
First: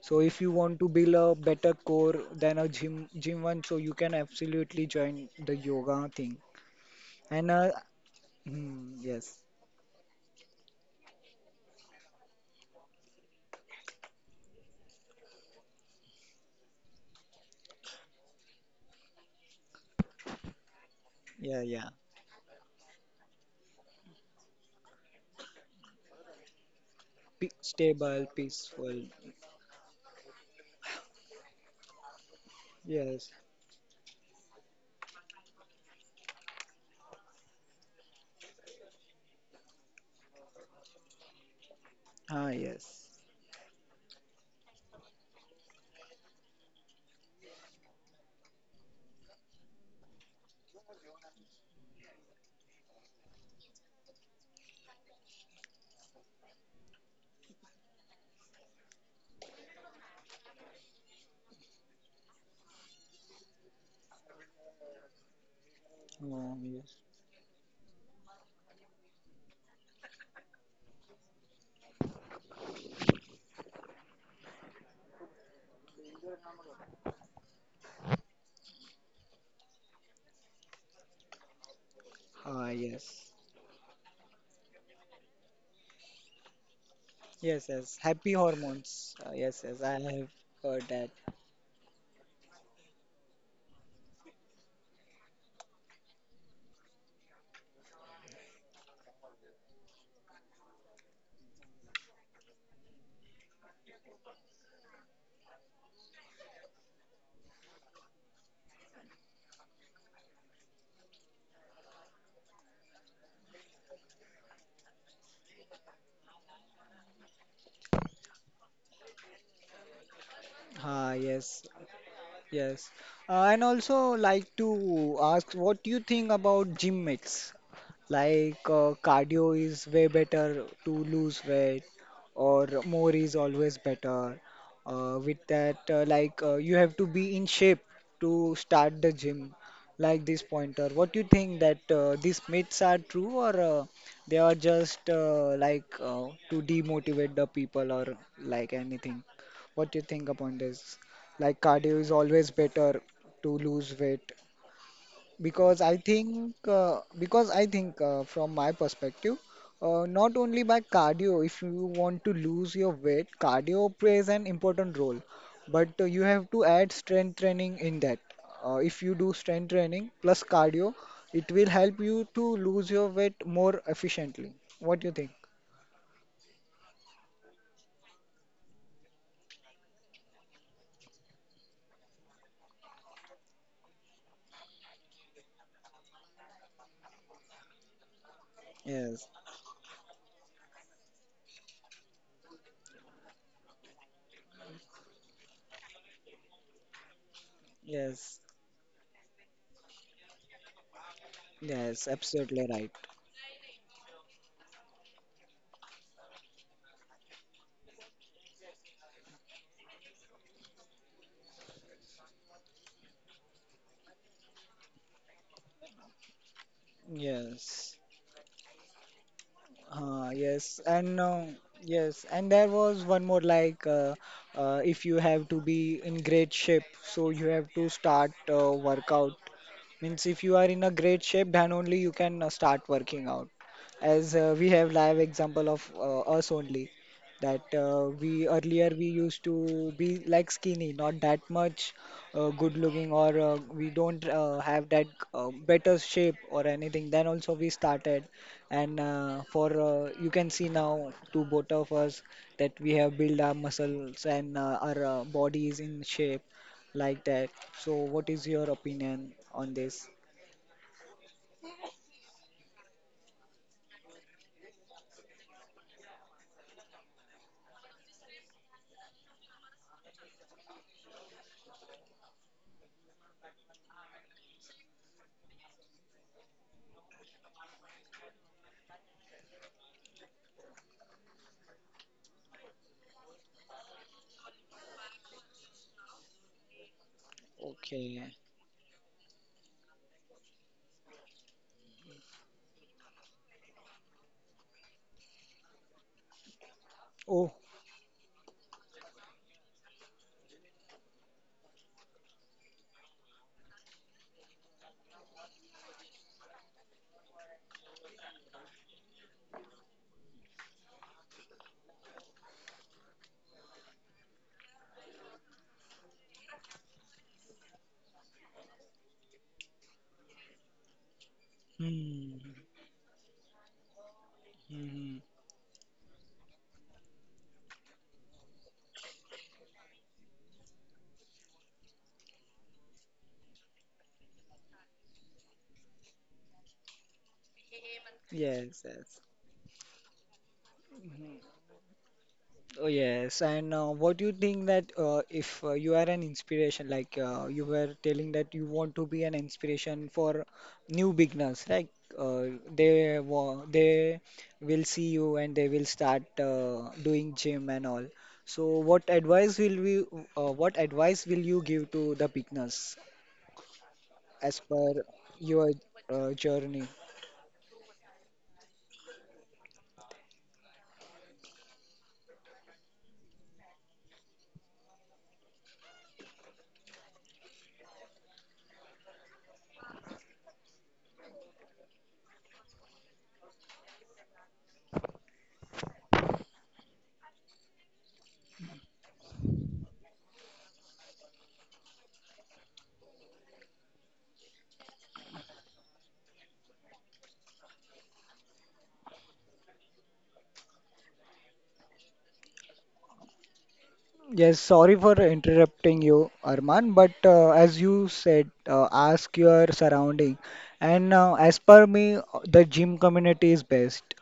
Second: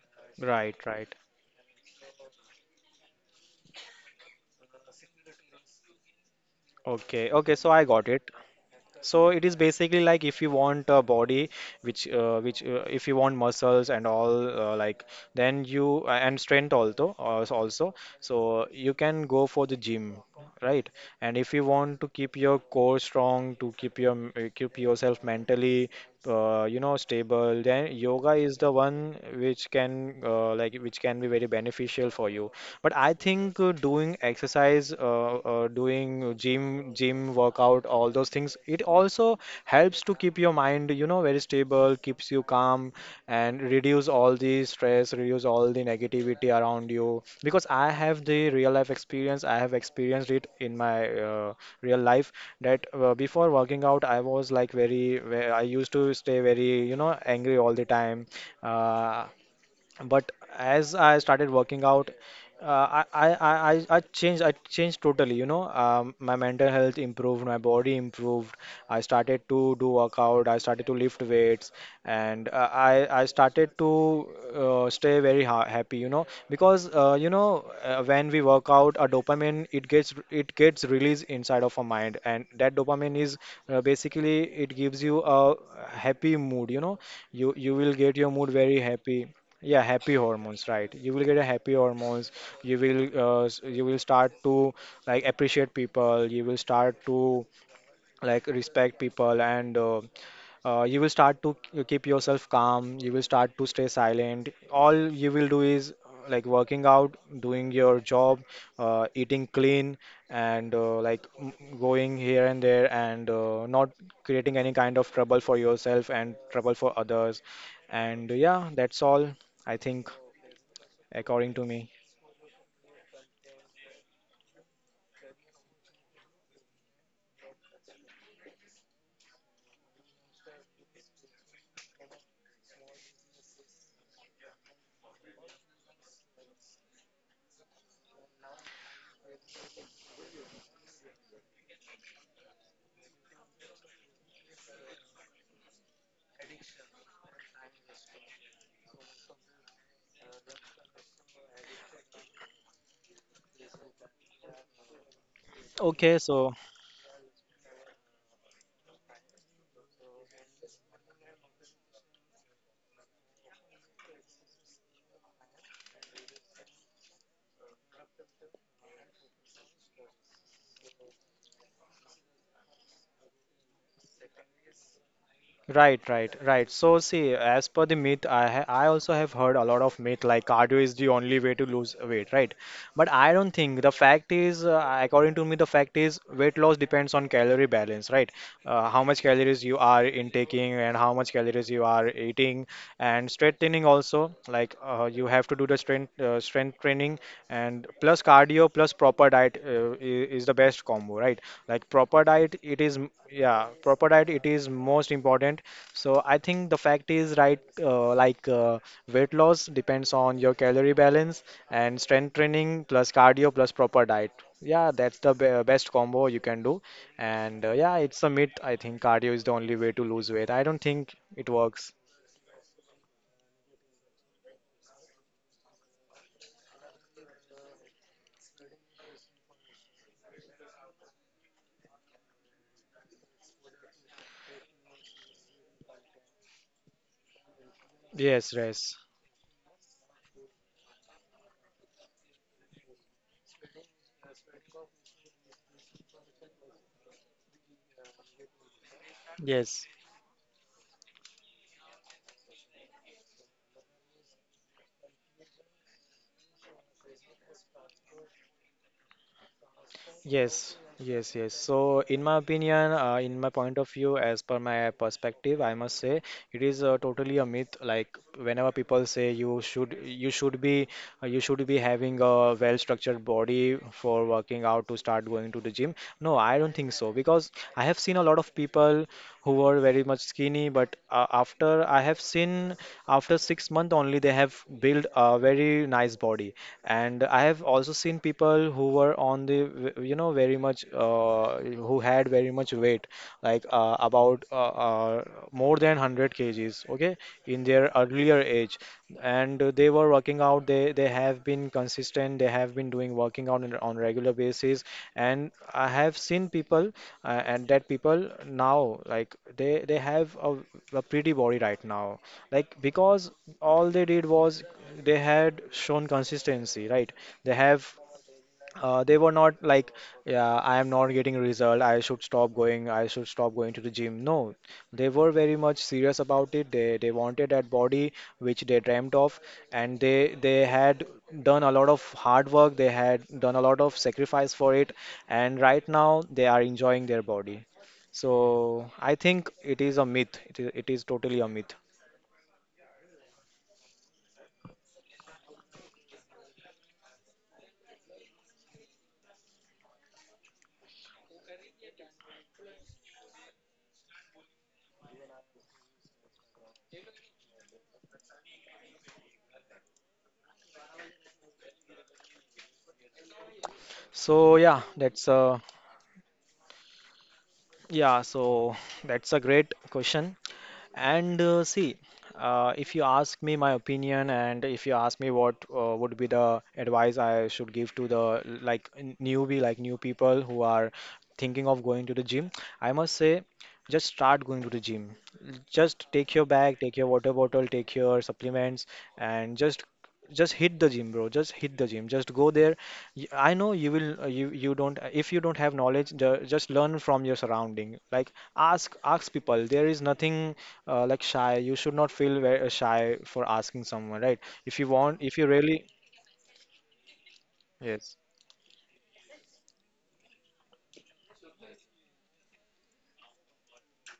Speaker 1: So if you
Speaker 2: Right,
Speaker 1: want to
Speaker 2: right.
Speaker 1: build a better core than a gym gym one, so you can absolutely join the yoga thing.
Speaker 2: Okay, okay,
Speaker 1: And
Speaker 2: so
Speaker 1: uh,
Speaker 2: I got it.
Speaker 1: hmm,
Speaker 2: So
Speaker 1: yes,
Speaker 2: it is basically like, if you want a body which uh, which uh, if you want muscles and all, uh, like then you uh, and strength also uh, also, so you can go for the gym, right? And if you
Speaker 1: yeah, yeah,
Speaker 2: want to keep your core strong, to keep your m- uh, keep yourself mentally uh, you know
Speaker 1: Pe
Speaker 2: stable, then yoga
Speaker 1: stable,
Speaker 2: is the
Speaker 1: peaceful,
Speaker 2: one which can uh, like which can be very beneficial for you. But I
Speaker 1: yes,
Speaker 2: think uh, doing exercise, uh, uh, doing gym, gym workout, all those things, it also helps to keep your mind, you know, very stable, keeps you
Speaker 1: ah,
Speaker 2: calm,
Speaker 1: yes,
Speaker 2: and reduce all the stress, reduce all the negativity around you. Because I have the real life experience, I have experienced it in my uh, real life, that uh, before working out, I was like very, ve- I used to stay very, you know, angry all the time. Uh, but as I started working out, uh, I, I, I, I I changed, I changed totally, you know. Um, my
Speaker 1: oh,
Speaker 2: mental
Speaker 1: yes,
Speaker 2: health improved, my body improved. I started to do workout, I started to lift weights, and uh, I I started to uh, stay very ha happy, you know, because uh, you know uh, when we work out, a dopamine it gets it gets released inside of our mind, and
Speaker 1: ah,
Speaker 2: that dopamine
Speaker 1: yes.
Speaker 2: is uh, basically, it gives you a happy mood, you know. You
Speaker 1: Yes,
Speaker 2: you will
Speaker 1: yes.
Speaker 2: get your
Speaker 1: Happy
Speaker 2: mood very
Speaker 1: hormones.
Speaker 2: happy.
Speaker 1: Uh, yes,
Speaker 2: Yeah,
Speaker 1: yes. I
Speaker 2: happy
Speaker 1: have
Speaker 2: hormones,
Speaker 1: heard
Speaker 2: right? You
Speaker 1: that.
Speaker 2: will get a happy hormones. You will uh, s- you will start to like appreciate people. You will start to like respect people, and uh, uh, you will start to k- keep yourself calm. You will start to stay silent. All you will do is uh, like working out, doing your job, uh, eating clean, and uh, like m- going here and there, and uh, not creating any kind of trouble for yourself and trouble for others. And yeah, that's all, I think,
Speaker 1: Ah, yes.
Speaker 2: according to me.
Speaker 1: Yes. Uh, and also like to ask, what you think about gym myths? Like uh, cardio is way better to lose weight, or more is always better. Uh, with that uh, like uh, you have to be in shape to start the gym, like this pointer. What do you think that uh, these myths are true, or uh, they are just uh, like uh, to demotivate the people, or like anything? What do you think upon this? Like cardio is always better to lose weight. Because I
Speaker 2: okay
Speaker 1: think
Speaker 2: so
Speaker 1: uh, because I think uh, from my perspective, uh, not only by cardio, if you want to lose your weight, cardio plays an important role, but uh, you have to add strength training in that. Uh, if you do strength training plus cardio, it will help you to lose your weight more efficiently. What do you think?
Speaker 2: Right, right, right. So see, as per the myth, I ha I also have heard a lot of myth like cardio is the only way to lose weight, right? But I don't think, the fact is, uh, according to me, the fact is weight loss depends on calorie balance, right? Uh, how much calories you are intaking and how much calories you are eating, and strength training also, like uh, you have to do the strength uh, strength training, and plus
Speaker 1: Yes,
Speaker 2: cardio plus proper diet uh, i- is the best combo, right? Like
Speaker 1: yes,
Speaker 2: proper diet,
Speaker 1: absolutely right.
Speaker 2: it is m- yeah, proper diet, it is most important. So I think the fact is right. Uh, like uh, weight loss depends on your calorie balance, and strength training plus cardio plus proper diet, yeah, that's the be best combo you can do. And uh, yeah,
Speaker 1: Yes.
Speaker 2: it's a myth, I think. Cardio is the only way to lose
Speaker 1: Uh,
Speaker 2: weight, I
Speaker 1: yes,
Speaker 2: don't think
Speaker 1: and
Speaker 2: it
Speaker 1: uh,
Speaker 2: works.
Speaker 1: yes, and there was one more, like uh, uh, if you have to be in great shape, so you have to start uh, workout. Means if you are in a great shape, then only you can uh, start working out. As uh, we have live example of uh, us only, that uh, we
Speaker 2: Yes,
Speaker 1: earlier
Speaker 2: yes,
Speaker 1: we used to be like skinny, not that much uh, good looking, or uh, we don't uh, have that uh, better shape or anything. Then also we started, and uh, for
Speaker 2: yes,
Speaker 1: uh, you can see now to both of us that we have built our muscles and uh, our uh, body is in shape, like that. So what is your opinion on this?
Speaker 2: yes, yes, yes. So in my opinion, uh, in my point of view, as per my perspective, I must say it is uh, totally a myth. Like whenever people say you should you should be uh, you should be having a well-structured body for working out to start going to the gym. No, I don't think so because I have seen a lot of people who were very much skinny, but uh, after I have seen after six months only they have built a very nice body. And I have also seen people who were on the v- you know, very much uh, who had very much weight, like uh, about uh, uh, more than one hundred kgs, okay,
Speaker 1: Oh,
Speaker 2: in their earlier age. And uh, they were working out. They they have been consistent. They have been doing working out on a- on regular basis. And I have seen people, uh, and that people now, like, they they have a, a pretty body right now, like, because all they did was they had shown consistency, right? They have uh, they were not like, yeah, I am not getting result, I should
Speaker 1: hmm,
Speaker 2: stop going, I should stop going to the gym. No, they
Speaker 1: hmm,
Speaker 2: were very much serious about it. They they wanted that body which they dreamt of, and they they had done a lot of hard work. They had done a lot of sacrifice for it, and right now they are enjoying their body. So
Speaker 1: yes, yes.
Speaker 2: I think it is a myth. It is, it is totally a myth.
Speaker 1: Oh, yes. And uh, what do you think that uh, if uh, you are an inspiration, like uh, you were telling that you want to be an inspiration for new beginners, like uh, they wa they will see you and they will start uh, doing gym and all. So, what advice will we, uh, what advice will you give to the beginners, as
Speaker 2: So yeah,
Speaker 1: per
Speaker 2: that's uh
Speaker 1: your uh, journey?
Speaker 2: yeah. So that's a great question. And uh, see, uh, if you ask me my opinion, and if you ask me what uh, would be the advice I should give to the like n- newbie, like new people who are thinking of going to the gym, I must say, just start going to the gym. Just take your bag, take your water bottle, take your supplements, and just just hit the gym, bro. Just hit the gym. Just go there. Y- I know you will. Uh, You you don't. If you don't have knowledge, ju- just learn from your surrounding. Like ask ask people. There is nothing uh, like shy. You should not feel very shy for asking someone, right?
Speaker 1: Yes,
Speaker 2: If you
Speaker 1: sorry for
Speaker 2: want, if you really,
Speaker 1: interrupting you, Arman, but uh, as you
Speaker 2: yes,
Speaker 1: said, uh, ask your surrounding. And uh, as per me, uh, the gym community is best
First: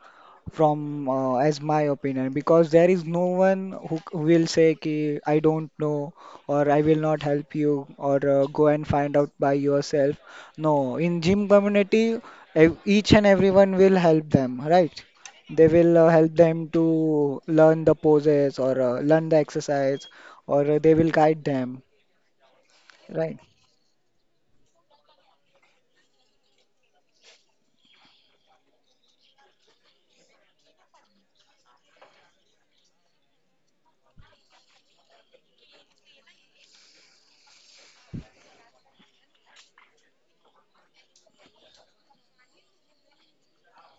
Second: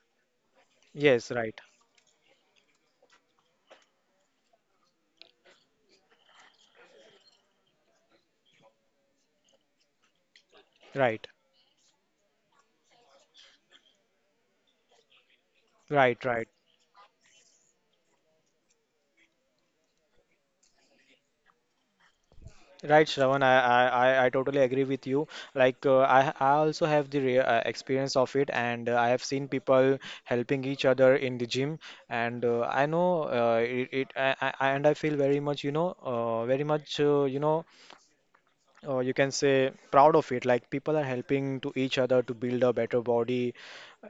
Speaker 1: from
Speaker 2: yes,
Speaker 1: uh,
Speaker 2: right,
Speaker 1: as my opinion, because there is no one who c- will say ki, I don't know, or I will not help you, or uh, go and find out by yourself. No, in
Speaker 2: right,
Speaker 1: gym community, ev- each and everyone will help them, right? They will uh,
Speaker 2: right,
Speaker 1: help
Speaker 2: right.
Speaker 1: them to learn the poses, or uh, learn the exercise, or uh, they will guide them,
Speaker 2: Right,
Speaker 1: right?
Speaker 2: Shravan, I, I, I I totally agree with you. Like, uh, I, I also have the re uh, experience of it, and uh, I have seen people helping each other in the gym, and uh, I know uh, it, it I, I, I- and I feel very much, you know, uh, very much, uh, you know, or you can say proud of it, like people are helping to each other to build a better body.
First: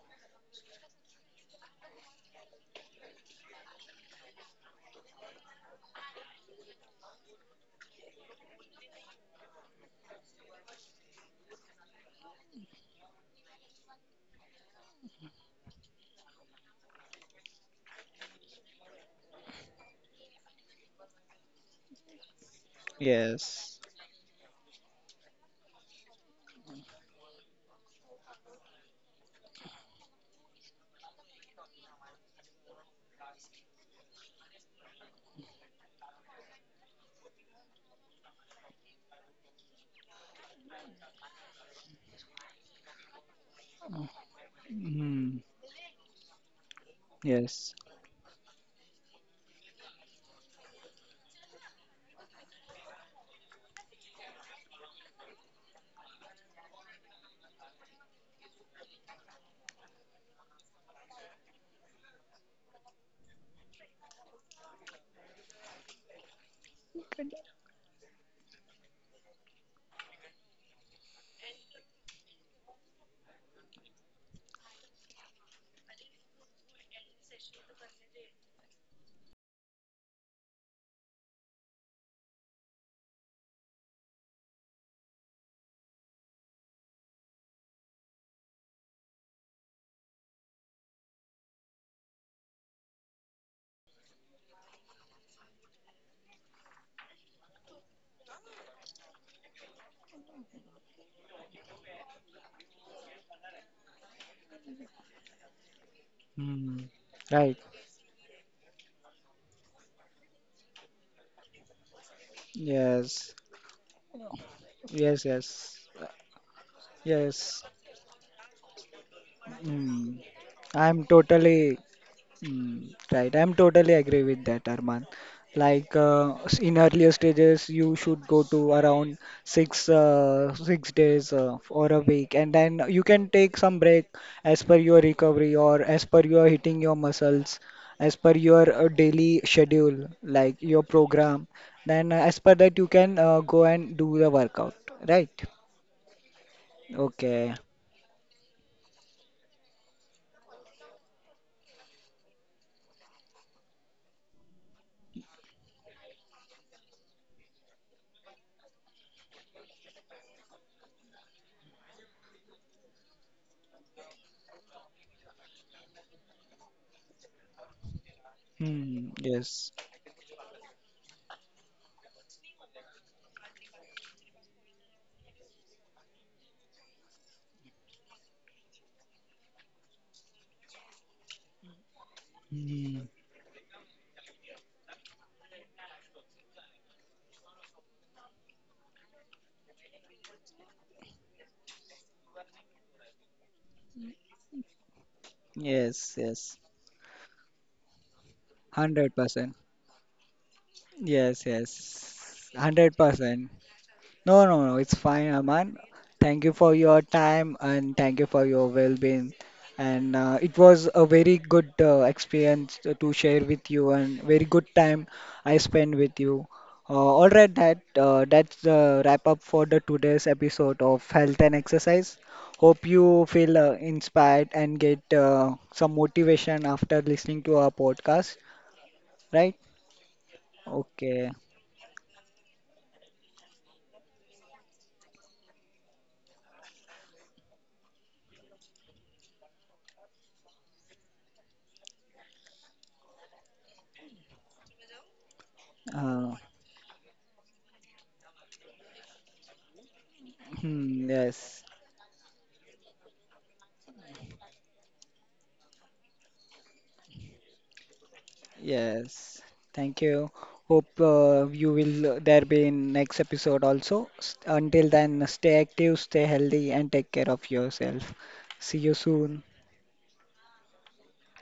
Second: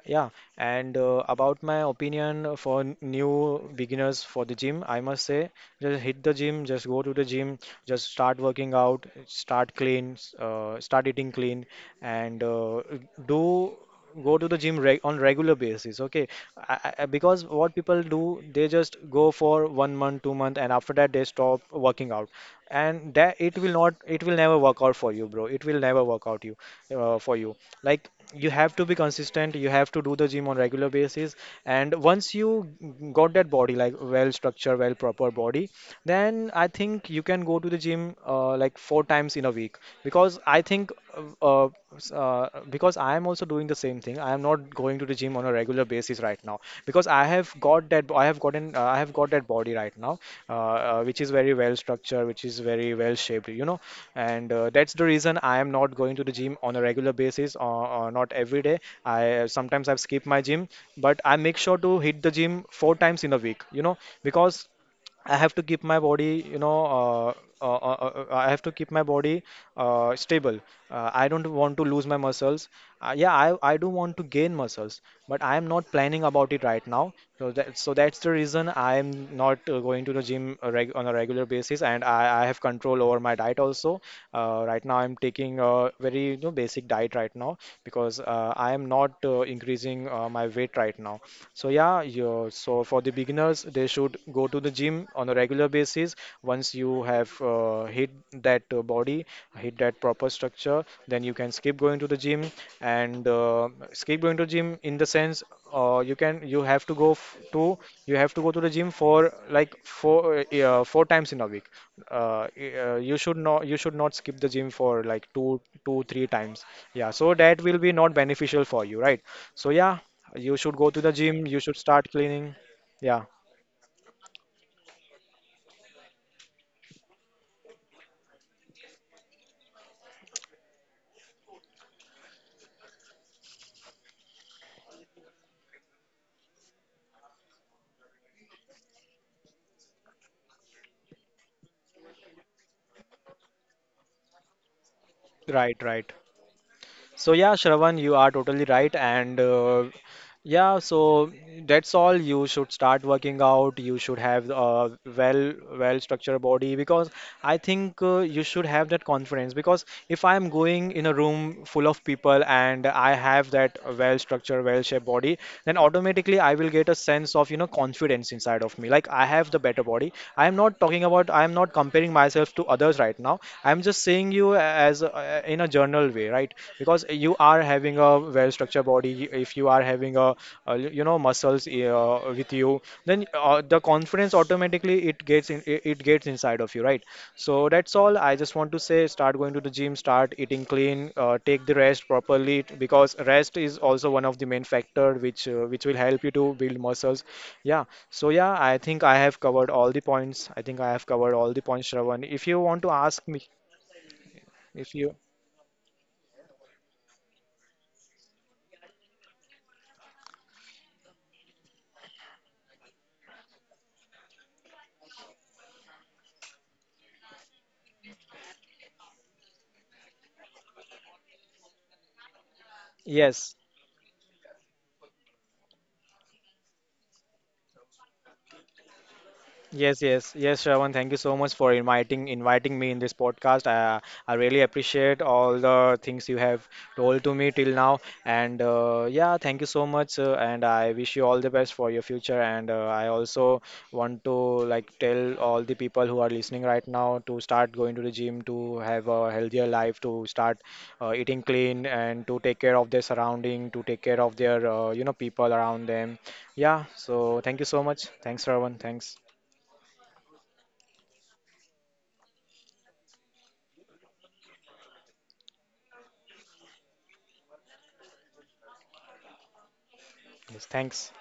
Speaker 2: Yeah. And uh, about my opinion for n- new beginners for the gym, I must say, just hit the gym, just go to the gym, just start working out, start clean, uh, start eating clean, and uh, do go to the gym reg on regular basis. Okay, I, I, I- because what people do, they just go for one month, two month, and after that they stop working out, and that it will not, it will never work out for you, bro. It will never work out you uh, for you. Like you have to be consistent. You have to do the gym on regular basis, and once you got that that body, like well structured, well proper body, then I think you can go to the gym uh, like four times in a week. Because I think uh, uh, uh, because I am also doing the same thing. I am not going to the
Speaker 1: Hmm.
Speaker 2: gym on a regular basis right now because I have got that I have gotten uh, I have got that body right now, uh, uh, which is very well structured, which is very well shaped, you know. And uh, that's the reason I am not going to the gym on a regular basis, or, or not every day. I sometimes I've skipped my gym, but but I make sure to hit the gym four times in a week, you know, because I have to keep my body, you know, uh, uh, uh, uh, uh, I have to keep my body uh, stable. Uh, I don't want to lose my muscles. Uh, yeah, I, I do want to gain muscles, but I am not planning about it right now. So that, so that's the reason I am not uh, going to the gym uh, reg on a regular basis. And I, I have control over my diet also. Uh, right now, I'm taking a very, you know, basic diet right now because uh, I am am not uh, increasing uh, my weight right now. So yeah, you so for the beginners, they should go to the gym on a regular basis. Once you have uh, hit that uh, body, hit that proper structure, then you can skip going to the gym, and uh, skip going to gym in the sense uh, you can you
Speaker 1: Hmm.
Speaker 2: have to go f
Speaker 1: Right.
Speaker 2: to you have to go to the gym for like four uh, yeah, four times in a week. Uh, y- uh, you
Speaker 1: Yes.
Speaker 2: should not you should not skip the gym for
Speaker 1: Yes.
Speaker 2: like two
Speaker 1: Yes.
Speaker 2: two three times. Yeah, so
Speaker 1: Yes.
Speaker 2: that will be not beneficial for you, right? So yeah,
Speaker 1: Hmm.
Speaker 2: you should go to
Speaker 1: I'm
Speaker 2: the gym, you
Speaker 1: totally.
Speaker 2: should start cleaning.
Speaker 1: Mm,
Speaker 2: Yeah,
Speaker 1: right, I'm totally agree with that, Arman. Like uh, s- in earlier stages, you should go to around six uh, six days uh, or a week, and then you can take some break as per your recovery, or as per your hitting your muscles, as per your uh, daily schedule, like your program. Then uh, as per that, you can uh, go and do the workout, right?
Speaker 2: right, right. So
Speaker 1: Okay.
Speaker 2: yeah, Shravan, you are totally right. And uh, yeah, so that's all. You should start working out. You should have a well, well structured body, because I think uh, you should have that confidence. Because if I am going in a room full of people and I have that well structured, well shaped body, then automatically I will get a sense of, you know, confidence inside of me.
Speaker 1: Hmm,
Speaker 2: Like I have the
Speaker 1: yes.
Speaker 2: better body, I am not talking about, I am not comparing myself to others right now. I am just saying you as uh, in a general way, right? Because you are having a well structured body, if you are having a, uh you know muscles uh, with you,
Speaker 1: Hmm,
Speaker 2: then uh, the confidence automatically, it gets in, it it gets inside of you, right? So that's all, I just want to say, start going to the gym, start eating clean, uh, take the rest properly, t- because rest is also one of the main factor which uh, which will help you to build muscles. Yeah. So yeah, I think I have
Speaker 1: one hundred percent.
Speaker 2: covered all the points. I think I have covered all the points, Shravan. If you want to ask me,
Speaker 1: one hundred percent. No, no, no, it's
Speaker 2: if you,
Speaker 1: fine, Aman. Thank you for your time, and thank you for your well-being. And uh, it was a very good uh, experience to to share with you, and very good time I spent with you. Uh, all right, that uh, that's the wrap up for the today's episode of Health and Exercise. Hope you feel
Speaker 2: yes,
Speaker 1: uh, inspired and get uh, some motivation after listening to our podcast, right?
Speaker 2: yes, yes, yes, Shravan. Thank you
Speaker 1: Okay.
Speaker 2: so much for inviting inviting me in this podcast. Uh, I really appreciate all the things you have told to me till now. And uh, yeah, thank you so much. Uh, and I wish you all the best for your future. And uh, I also want to like tell all the
Speaker 1: Uh,
Speaker 2: people who are listening right now to start going to the gym, to have a healthier life, to start
Speaker 1: hmm,
Speaker 2: uh, eating
Speaker 1: yes.
Speaker 2: clean, and to take care of their surrounding, to take care of their uh, you know, people around them. Yeah. So thank you so much. Thanks, Shravan. Thanks.
Speaker 1: Thank you. Hope uh, you will uh, there be in next episode also. S- Until then, stay active, stay healthy, and take care of yourself. See you soon.
Speaker 2: Yes, thanks.